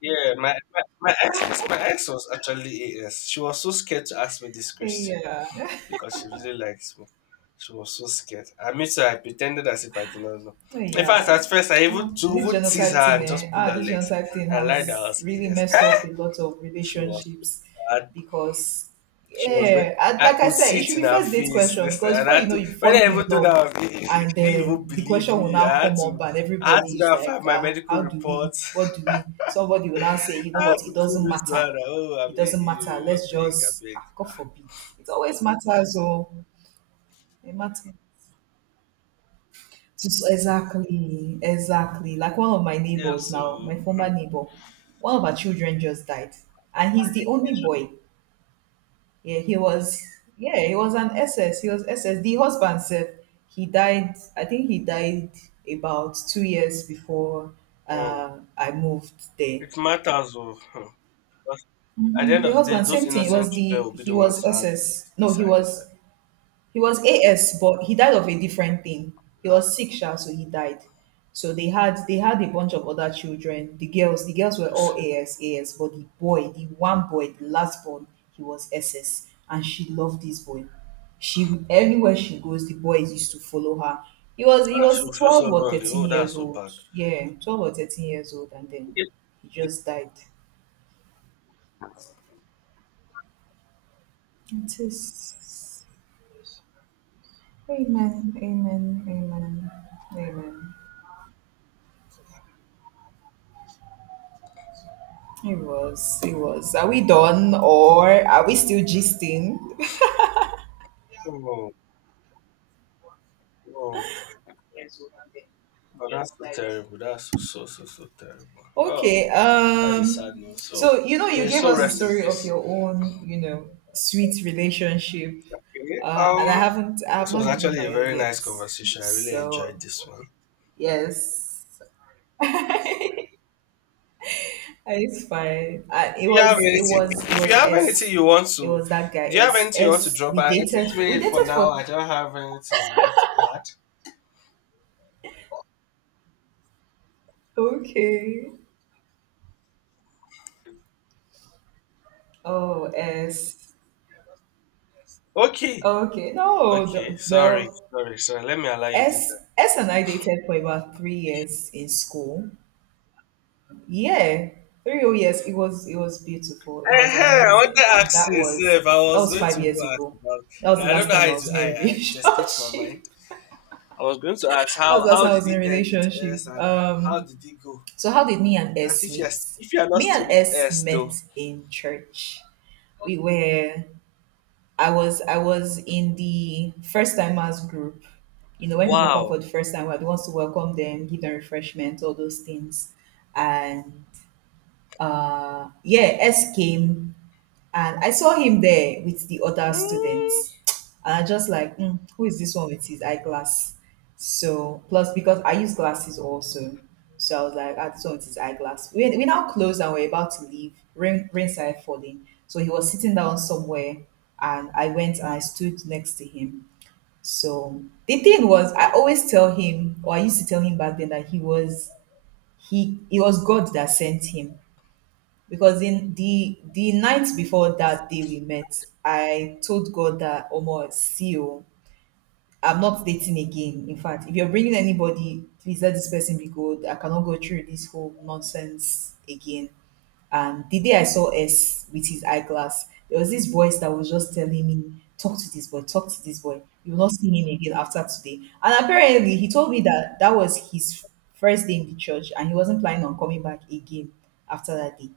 Speaker 1: Yeah, my, my, my ex my ex was actually A S. She was so scared to ask me this question,
Speaker 2: yeah.
Speaker 1: because she really likes me. She was so scared. I made her, I pretended as if I did not know. In fact,
Speaker 2: Yeah.
Speaker 1: at first, I even
Speaker 2: Um,
Speaker 1: to
Speaker 2: this
Speaker 1: even tease
Speaker 2: genotype
Speaker 1: her
Speaker 2: thing,
Speaker 1: and
Speaker 2: eh?
Speaker 1: just pull
Speaker 2: Ah,
Speaker 1: her
Speaker 2: this
Speaker 1: legs.
Speaker 2: genotype thing
Speaker 1: I lied that I
Speaker 2: has
Speaker 1: was
Speaker 2: really
Speaker 1: E S.
Speaker 2: messed up a lot of
Speaker 1: (laughs) She was
Speaker 2: relationships
Speaker 1: bad.
Speaker 2: because,
Speaker 1: She was very.
Speaker 2: yeah, and
Speaker 1: I
Speaker 2: like I
Speaker 1: could
Speaker 2: said,
Speaker 1: see
Speaker 2: it
Speaker 1: it
Speaker 2: should
Speaker 1: in
Speaker 2: be
Speaker 1: her
Speaker 2: first date
Speaker 1: face.
Speaker 2: question
Speaker 1: This thing.
Speaker 2: because
Speaker 1: And I
Speaker 2: before you
Speaker 1: had
Speaker 2: know
Speaker 1: to.
Speaker 2: you've
Speaker 1: When
Speaker 2: fallen
Speaker 1: I
Speaker 2: in
Speaker 1: even told her,
Speaker 2: love,
Speaker 1: I was E S, she
Speaker 2: and
Speaker 1: didn't even
Speaker 2: then the
Speaker 1: believe
Speaker 2: question will
Speaker 1: me.
Speaker 2: now
Speaker 1: I had
Speaker 2: come up,
Speaker 1: to.
Speaker 2: and
Speaker 1: I had to
Speaker 2: everybody
Speaker 1: go
Speaker 2: is
Speaker 1: and
Speaker 2: like,
Speaker 1: find my
Speaker 2: ah,
Speaker 1: medical
Speaker 2: how do we?
Speaker 1: reports.
Speaker 2: What do we? Somebody will now say, you
Speaker 1: (laughs)
Speaker 2: know
Speaker 1: I had
Speaker 2: what?
Speaker 1: to
Speaker 2: It
Speaker 1: prove
Speaker 2: doesn't
Speaker 1: it to her.
Speaker 2: matter.
Speaker 1: That, oh, I'm
Speaker 2: It doesn't matter.
Speaker 1: you. I
Speaker 2: Let's
Speaker 1: beg, I
Speaker 2: just,
Speaker 1: beg.
Speaker 2: ah, God
Speaker 1: Ah,
Speaker 2: forbid. It always matters, oh, it matters. Just exactly, exactly. Like one of my
Speaker 1: yeah,
Speaker 2: neighbors now,
Speaker 1: so
Speaker 2: my
Speaker 1: hmm,
Speaker 2: former neighbor, one of our children just died, and he's the only boy. Yeah, he was. Yeah, he was an S S. He was S S. The husband said he died. I think he died about two years before
Speaker 1: hmm,
Speaker 2: uh, I moved there.
Speaker 1: it matters. Oh, hmm. At the
Speaker 2: hmm
Speaker 1: end
Speaker 2: The
Speaker 1: of the day,
Speaker 2: husband,
Speaker 1: those
Speaker 2: same thing. It
Speaker 1: innocent
Speaker 2: was
Speaker 1: children
Speaker 2: the
Speaker 1: will be
Speaker 2: he
Speaker 1: the ones
Speaker 2: was
Speaker 1: to have the,
Speaker 2: S S.
Speaker 1: the
Speaker 2: No, he
Speaker 1: side
Speaker 2: was
Speaker 1: effects.
Speaker 2: He was A S, but he died of a different thing. He was sick, sha, so he died. So they had they had a bunch of other children. The girls, the girls were
Speaker 1: You
Speaker 2: all
Speaker 1: see,
Speaker 2: A S, A S, but the boy, the one boy, the last born, he was S S, and she loved this boy. She anywhere she goes, the boys used to follow her. He was he
Speaker 1: ah, she'll
Speaker 2: was
Speaker 1: feel so
Speaker 2: twelve or
Speaker 1: lonely.
Speaker 2: thirteen
Speaker 1: Oh, that's
Speaker 2: years
Speaker 1: so
Speaker 2: old.
Speaker 1: bad.
Speaker 2: Yeah, twelve or thirteen years old, and then
Speaker 1: Yes.
Speaker 2: he just died. It is. Amen. Amen. Amen. Amen. It was, it was. Are we done or are we still gisting? (laughs)
Speaker 1: Oh, oh, oh that's so, yes, like- terrible. That's so, so, so, so terrible. Oh,
Speaker 2: Okay.
Speaker 1: that's a sad
Speaker 2: Um.
Speaker 1: news. So,
Speaker 2: So you know,
Speaker 1: may
Speaker 2: you
Speaker 1: you
Speaker 2: gave
Speaker 1: so
Speaker 2: us the
Speaker 1: rest in
Speaker 2: story of
Speaker 1: peace.
Speaker 2: your own, you know, sweet relationship,
Speaker 1: Okay.
Speaker 2: uh, and
Speaker 1: Um,
Speaker 2: I haven't, I have
Speaker 1: this was
Speaker 2: not given
Speaker 1: actually a
Speaker 2: my own
Speaker 1: very nice
Speaker 2: yet.
Speaker 1: conversation. I really enjoyed
Speaker 2: So
Speaker 1: this one.
Speaker 2: yes, (laughs) it's fine. Uh, it
Speaker 1: If you have
Speaker 2: was, it
Speaker 1: anything,
Speaker 2: was, it
Speaker 1: if you
Speaker 2: was
Speaker 1: have anything
Speaker 2: S.
Speaker 1: you want
Speaker 2: It
Speaker 1: to,
Speaker 2: was that guy
Speaker 1: Do you have
Speaker 2: S.
Speaker 1: anything you want to
Speaker 2: S.
Speaker 1: drop?
Speaker 2: We
Speaker 1: I think
Speaker 2: dated. We
Speaker 1: maybe for
Speaker 2: dated
Speaker 1: now
Speaker 2: for.
Speaker 1: I don't have anything I would like to add.
Speaker 2: Okay. Oh, S.
Speaker 1: Okay.
Speaker 2: Okay. No. the-
Speaker 1: Okay, sorry,
Speaker 2: Well,
Speaker 1: sorry, sorry. Let me allow you to do that.
Speaker 2: S S and I dated for about three years in school. Yeah, three whole years. It was it was beautiful. It was
Speaker 1: Eh, I wanted to
Speaker 2: amazing, and
Speaker 1: ask
Speaker 2: that
Speaker 1: you, sir,
Speaker 2: was
Speaker 1: if I
Speaker 2: that
Speaker 1: was
Speaker 2: was
Speaker 1: going to
Speaker 2: five
Speaker 1: go
Speaker 2: years
Speaker 1: ask
Speaker 2: ago. That was
Speaker 1: about.
Speaker 2: the
Speaker 1: I don't
Speaker 2: last
Speaker 1: know how
Speaker 2: time I
Speaker 1: it.
Speaker 2: was
Speaker 1: I,
Speaker 2: in a (laughs)
Speaker 1: I It
Speaker 2: relationship.
Speaker 1: escaped my mind.
Speaker 2: That
Speaker 1: I was going to ask
Speaker 2: was
Speaker 1: how
Speaker 2: the last
Speaker 1: how
Speaker 2: time I
Speaker 1: did
Speaker 2: was in a
Speaker 1: it end with
Speaker 2: relationship.
Speaker 1: S, and how
Speaker 2: Um,
Speaker 1: did it go?
Speaker 2: so how did me and
Speaker 1: That's
Speaker 2: S
Speaker 1: if you're
Speaker 2: meet?
Speaker 1: if you're not
Speaker 2: Me
Speaker 1: still
Speaker 2: and
Speaker 1: with
Speaker 2: S
Speaker 1: S
Speaker 2: met
Speaker 1: though.
Speaker 2: in church. We were I was I was in the first timers group. You know, when people come
Speaker 1: Wow.
Speaker 2: for the first time, we're the ones to welcome them, give them refreshments, all those things. And uh yeah, S came and I saw him there with the other
Speaker 1: Mm.
Speaker 2: students. (tsk) And I just like, mm, who is this one with his eyeglass? So, plus because I use glasses also. So I was like, ah, this one with his eyeglass. We, we now closed and we're about to leave. Rain, rain started falling. So he was sitting down somewhere and I went and I stood next to him. So the thing was,
Speaker 1: Okay.
Speaker 2: I always tell him, or I used to tell him back then that he was, he, it was God that sent him because in the the night before that day we met, I told God that, "Omo, see you. I'm not dating again. In fact, if you're bringing anybody, please let this person be good. I cannot go through this whole nonsense again." And the day I saw S with his eyeglass, there was this voice that was just telling me, "Talk to this boy, talk to this boy. You will not see him again after today." And apparently, he told me that that was his first day in the church, and he wasn't planning on coming back again after that day.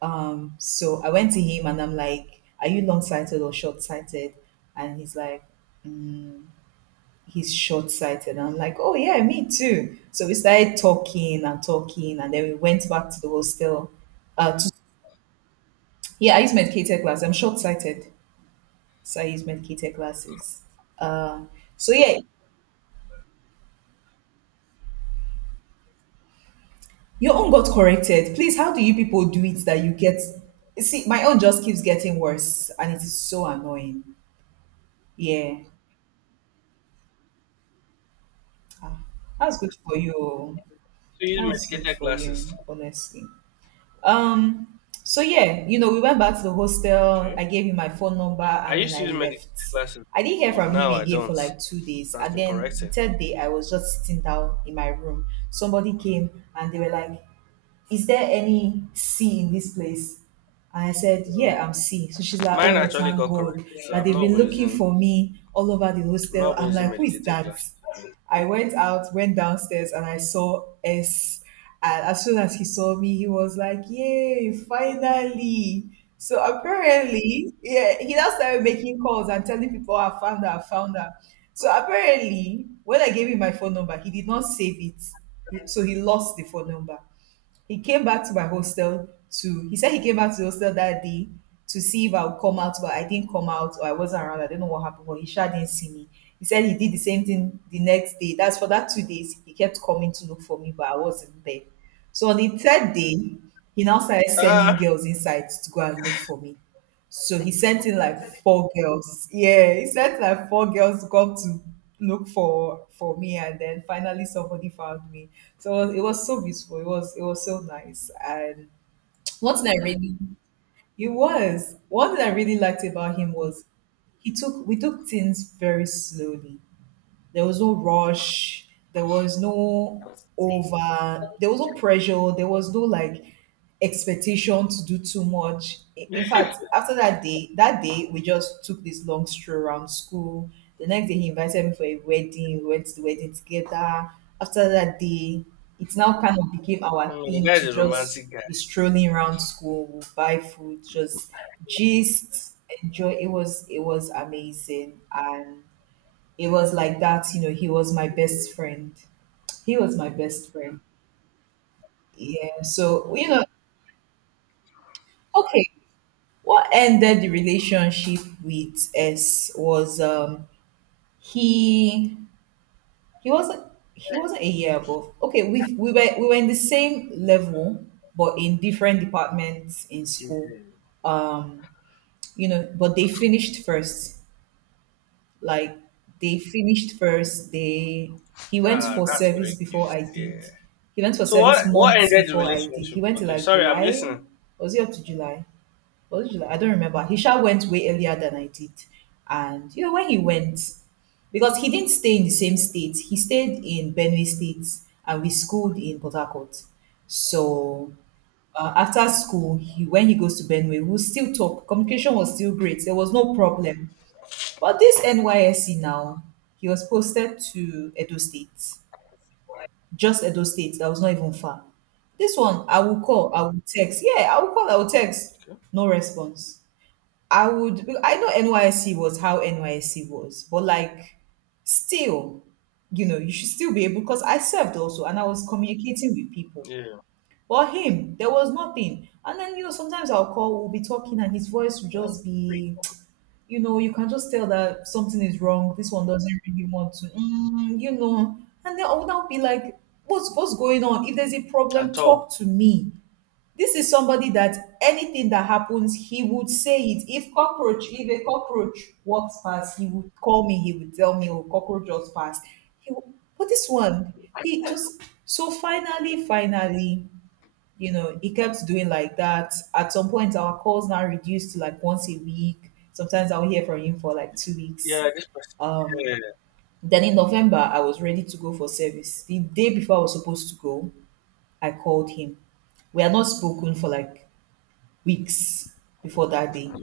Speaker 2: Um, so I went to him and I'm like, are you long sighted or short sighted? And he's like, mm, he's short sighted. And I'm like, oh, yeah, me too. So we started talking and talking, and then we went back to the hostel. Uh, to, yeah, I use medicated glasses. I'm short sighted, so I use medicated glasses. Uh, so yeah, your own got corrected. Please, how do you people do it that you get? See, my own just keeps getting worse, and it is so annoying. Yeah, that's good for you.
Speaker 1: So you use
Speaker 2: That's good
Speaker 1: medicated
Speaker 2: for
Speaker 1: glasses.
Speaker 2: you, honestly. Um, so yeah, you know, we went back to the hostel.
Speaker 1: Okay.
Speaker 2: I gave him my phone number
Speaker 1: I
Speaker 2: and then
Speaker 1: used to
Speaker 2: I
Speaker 1: use medicated
Speaker 2: left.
Speaker 1: glasses,
Speaker 2: I didn't hear
Speaker 1: but
Speaker 2: from him
Speaker 1: now I
Speaker 2: again for
Speaker 1: don't.
Speaker 2: like two days.
Speaker 1: That's
Speaker 2: And
Speaker 1: been
Speaker 2: then the
Speaker 1: corrected.
Speaker 2: third day, I was just sitting down in my room. Somebody came and they were like, is there any C in this place? And I said,
Speaker 1: Oh.
Speaker 2: yeah, I'm C. So she's like,
Speaker 1: Mine
Speaker 2: oh,
Speaker 1: actually
Speaker 2: thank
Speaker 1: got
Speaker 2: God
Speaker 1: corrected, so
Speaker 2: that
Speaker 1: I'm
Speaker 2: they've
Speaker 1: not
Speaker 2: been
Speaker 1: even
Speaker 2: looking
Speaker 1: using
Speaker 2: for me all over the hostel.
Speaker 1: love when
Speaker 2: I'm
Speaker 1: not
Speaker 2: like, who is
Speaker 1: medicated
Speaker 2: that?
Speaker 1: glass.
Speaker 2: I went out, went downstairs, and I saw S. And as soon as he saw me, he was like, yay, finally. So apparently, yeah, he now started making calls and telling people, I found her, I found her. So apparently, when I gave him my phone number, he did not save it. He- So he lost the phone number. He came back to my hostel to he said he came back to the hostel that day to see if I would come out, but I didn't come out or I wasn't around. I don't know what happened, but he sure didn't see me. He said he did the same thing the next day. That's for that two days. He kept coming to look for me, but I wasn't there. So on the third day, he now started sending
Speaker 1: Ah,
Speaker 2: girls inside to go and look for me. So he sent in like four girls. Yeah, he sent like four girls to come to look for for me, and then finally somebody found me. So it was it was so beautiful. It was it was so nice. And one thing I really it was one thing I really liked about him was he took we took things very slowly. There was no rush. There was no over. There was no pressure. There was no like expectation to do too much. I- In fact, after that day, that day we just took this long stroll around school. The next day he invited me for a wedding. We went to the wedding together. After that day, it's now kind of became our
Speaker 1: mm, the
Speaker 2: thing
Speaker 1: guy
Speaker 2: to
Speaker 1: is a
Speaker 2: just
Speaker 1: romantic guy.
Speaker 2: be strolling around school, we'll buy food, just gist, enjoy. It was it was amazing and it was like that, you know, he was my best friend. He was my best friend. Yeah. So, you know, okay, what ended the relationship with S was um he he wasn't he wasn't a year above. Okay, we we were we were in the same level but in different departments in school.
Speaker 1: Mhm.
Speaker 2: Um, you know, but they finished first. Like they finished first. They He went
Speaker 1: Ah,
Speaker 2: for
Speaker 1: that's very
Speaker 2: service
Speaker 1: cute.
Speaker 2: before I did.
Speaker 1: Yeah.
Speaker 2: He went for
Speaker 1: So what
Speaker 2: service
Speaker 1: what
Speaker 2: months
Speaker 1: ended the
Speaker 2: before I did. He
Speaker 1: relationship?
Speaker 2: went to
Speaker 1: Okay,
Speaker 2: like
Speaker 1: sorry, I'm
Speaker 2: July.
Speaker 1: listening.
Speaker 2: Was he up to July? Was it July? I don't remember. He sure went way earlier than I did. And you know when he went because he didn't stay in the same state. He stayed in Benue State and we schooled in Port Harcourt. So uh, after school, he when he goes to Benue, we'll still talk. Communication was still great. There was no problem. But this N Y S C now, he was posted to Edo State, just Edo State. That was not even far. This one, I will call, I will text. Yeah, I will call, I will text.
Speaker 1: Okay.
Speaker 2: No response. I would, I know N Y S C was how N Y S C was, but like, still, you know, you should still be able, because I served also and I was communicating with people.
Speaker 1: Yeah.
Speaker 2: But him, there was nothing. And then, you know, sometimes I'll call, we'll be talking and his voice will just be you know, you can just tell that something is wrong. This one doesn't really want to, mm, you know. And then I would now be like, what's, what's going on? If there's a problem,
Speaker 1: At all.
Speaker 2: talk to me. This is somebody that anything that happens, he would say it. If cockroach, if a cockroach walks past, he would call me. He would tell me, "Oh, cockroach just passed." He, would- but this one, he just so finally, finally, you know, it kept doing like that. At some point, our calls now reduced to like once a week. Sometimes I'll hear from him for like two weeks.
Speaker 1: Yeah, this person.
Speaker 2: Um, then in November, I was ready to go for service. The day before I was supposed to go, I called him. We had not spoken for like weeks before that day.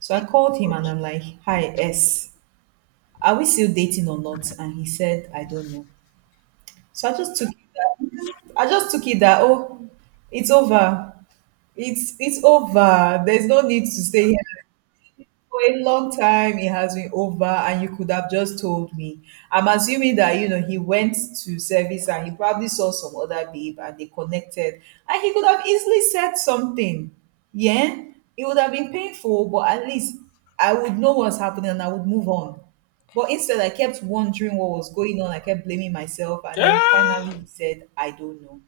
Speaker 2: So I called him and I'm like, hi, S, are we still dating or not? And he said, I don't know. So I just took it that, I just took it that, oh, it's over. It's it's over. There's no need to stay here. For a long time, it has been over, and you could have just told me. I'm assuming that you know he went to service and he probably saw some other babe and they connected, and he could have easily said something. Yeah, it would have been painful, but at least I would know what's happening and I would move on. But instead, I kept wondering what was going on. I kept blaming myself, and
Speaker 1: Yeah.
Speaker 2: then finally
Speaker 1: Yeah.
Speaker 2: he said, "I don't know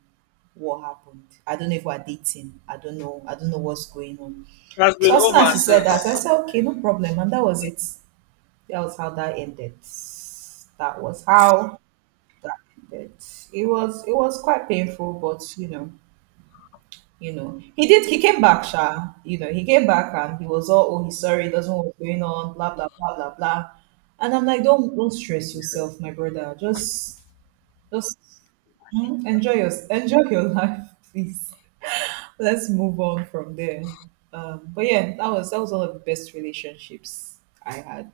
Speaker 2: what happened. I don't know if we're dating. I don't know. I don't know what's going on."
Speaker 1: It has been
Speaker 2: So as soon as
Speaker 1: over
Speaker 2: she said that, I
Speaker 1: since.
Speaker 2: said, okay, no problem. And that was it. That was how that ended. That was how that ended. It was it was quite painful, but you know, you know. He did he came back, Sha. You know, he came back and he was all, oh, he's sorry, he doesn't know what's going on, blah blah blah blah blah. And I'm like, don't don't stress yourself, my brother. Just just mm, enjoy your enjoy your (laughs) life, please. Let's move on from there. Um, but yeah, that was that was one of the best relationships I had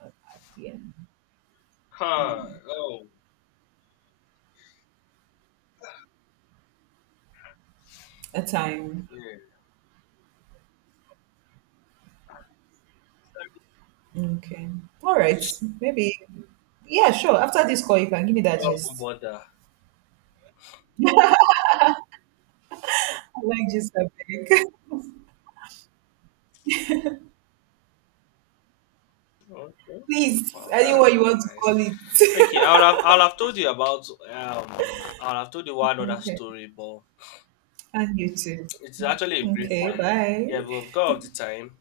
Speaker 2: at, at the end.
Speaker 1: Huh.
Speaker 2: Mm,
Speaker 1: Oh.
Speaker 2: a time.
Speaker 1: Yeah.
Speaker 2: Okay. All right. Maybe. Yeah, sure. After this call, you can give me that
Speaker 1: Love not
Speaker 2: gist.
Speaker 1: bother.
Speaker 2: I like gist, I beg.
Speaker 1: Okay.
Speaker 2: (laughs) Please,
Speaker 1: Wow, that's
Speaker 2: anyone you
Speaker 1: really
Speaker 2: want to
Speaker 1: nice.
Speaker 2: call
Speaker 1: Okay, I would have
Speaker 2: it. (laughs)
Speaker 1: I would have told you about um I would have told you one other
Speaker 2: Okay.
Speaker 1: story, but
Speaker 2: And you too.
Speaker 1: it's actually a brief
Speaker 2: Okay.
Speaker 1: one. Yeah,
Speaker 2: Bye.
Speaker 1: but because of the time,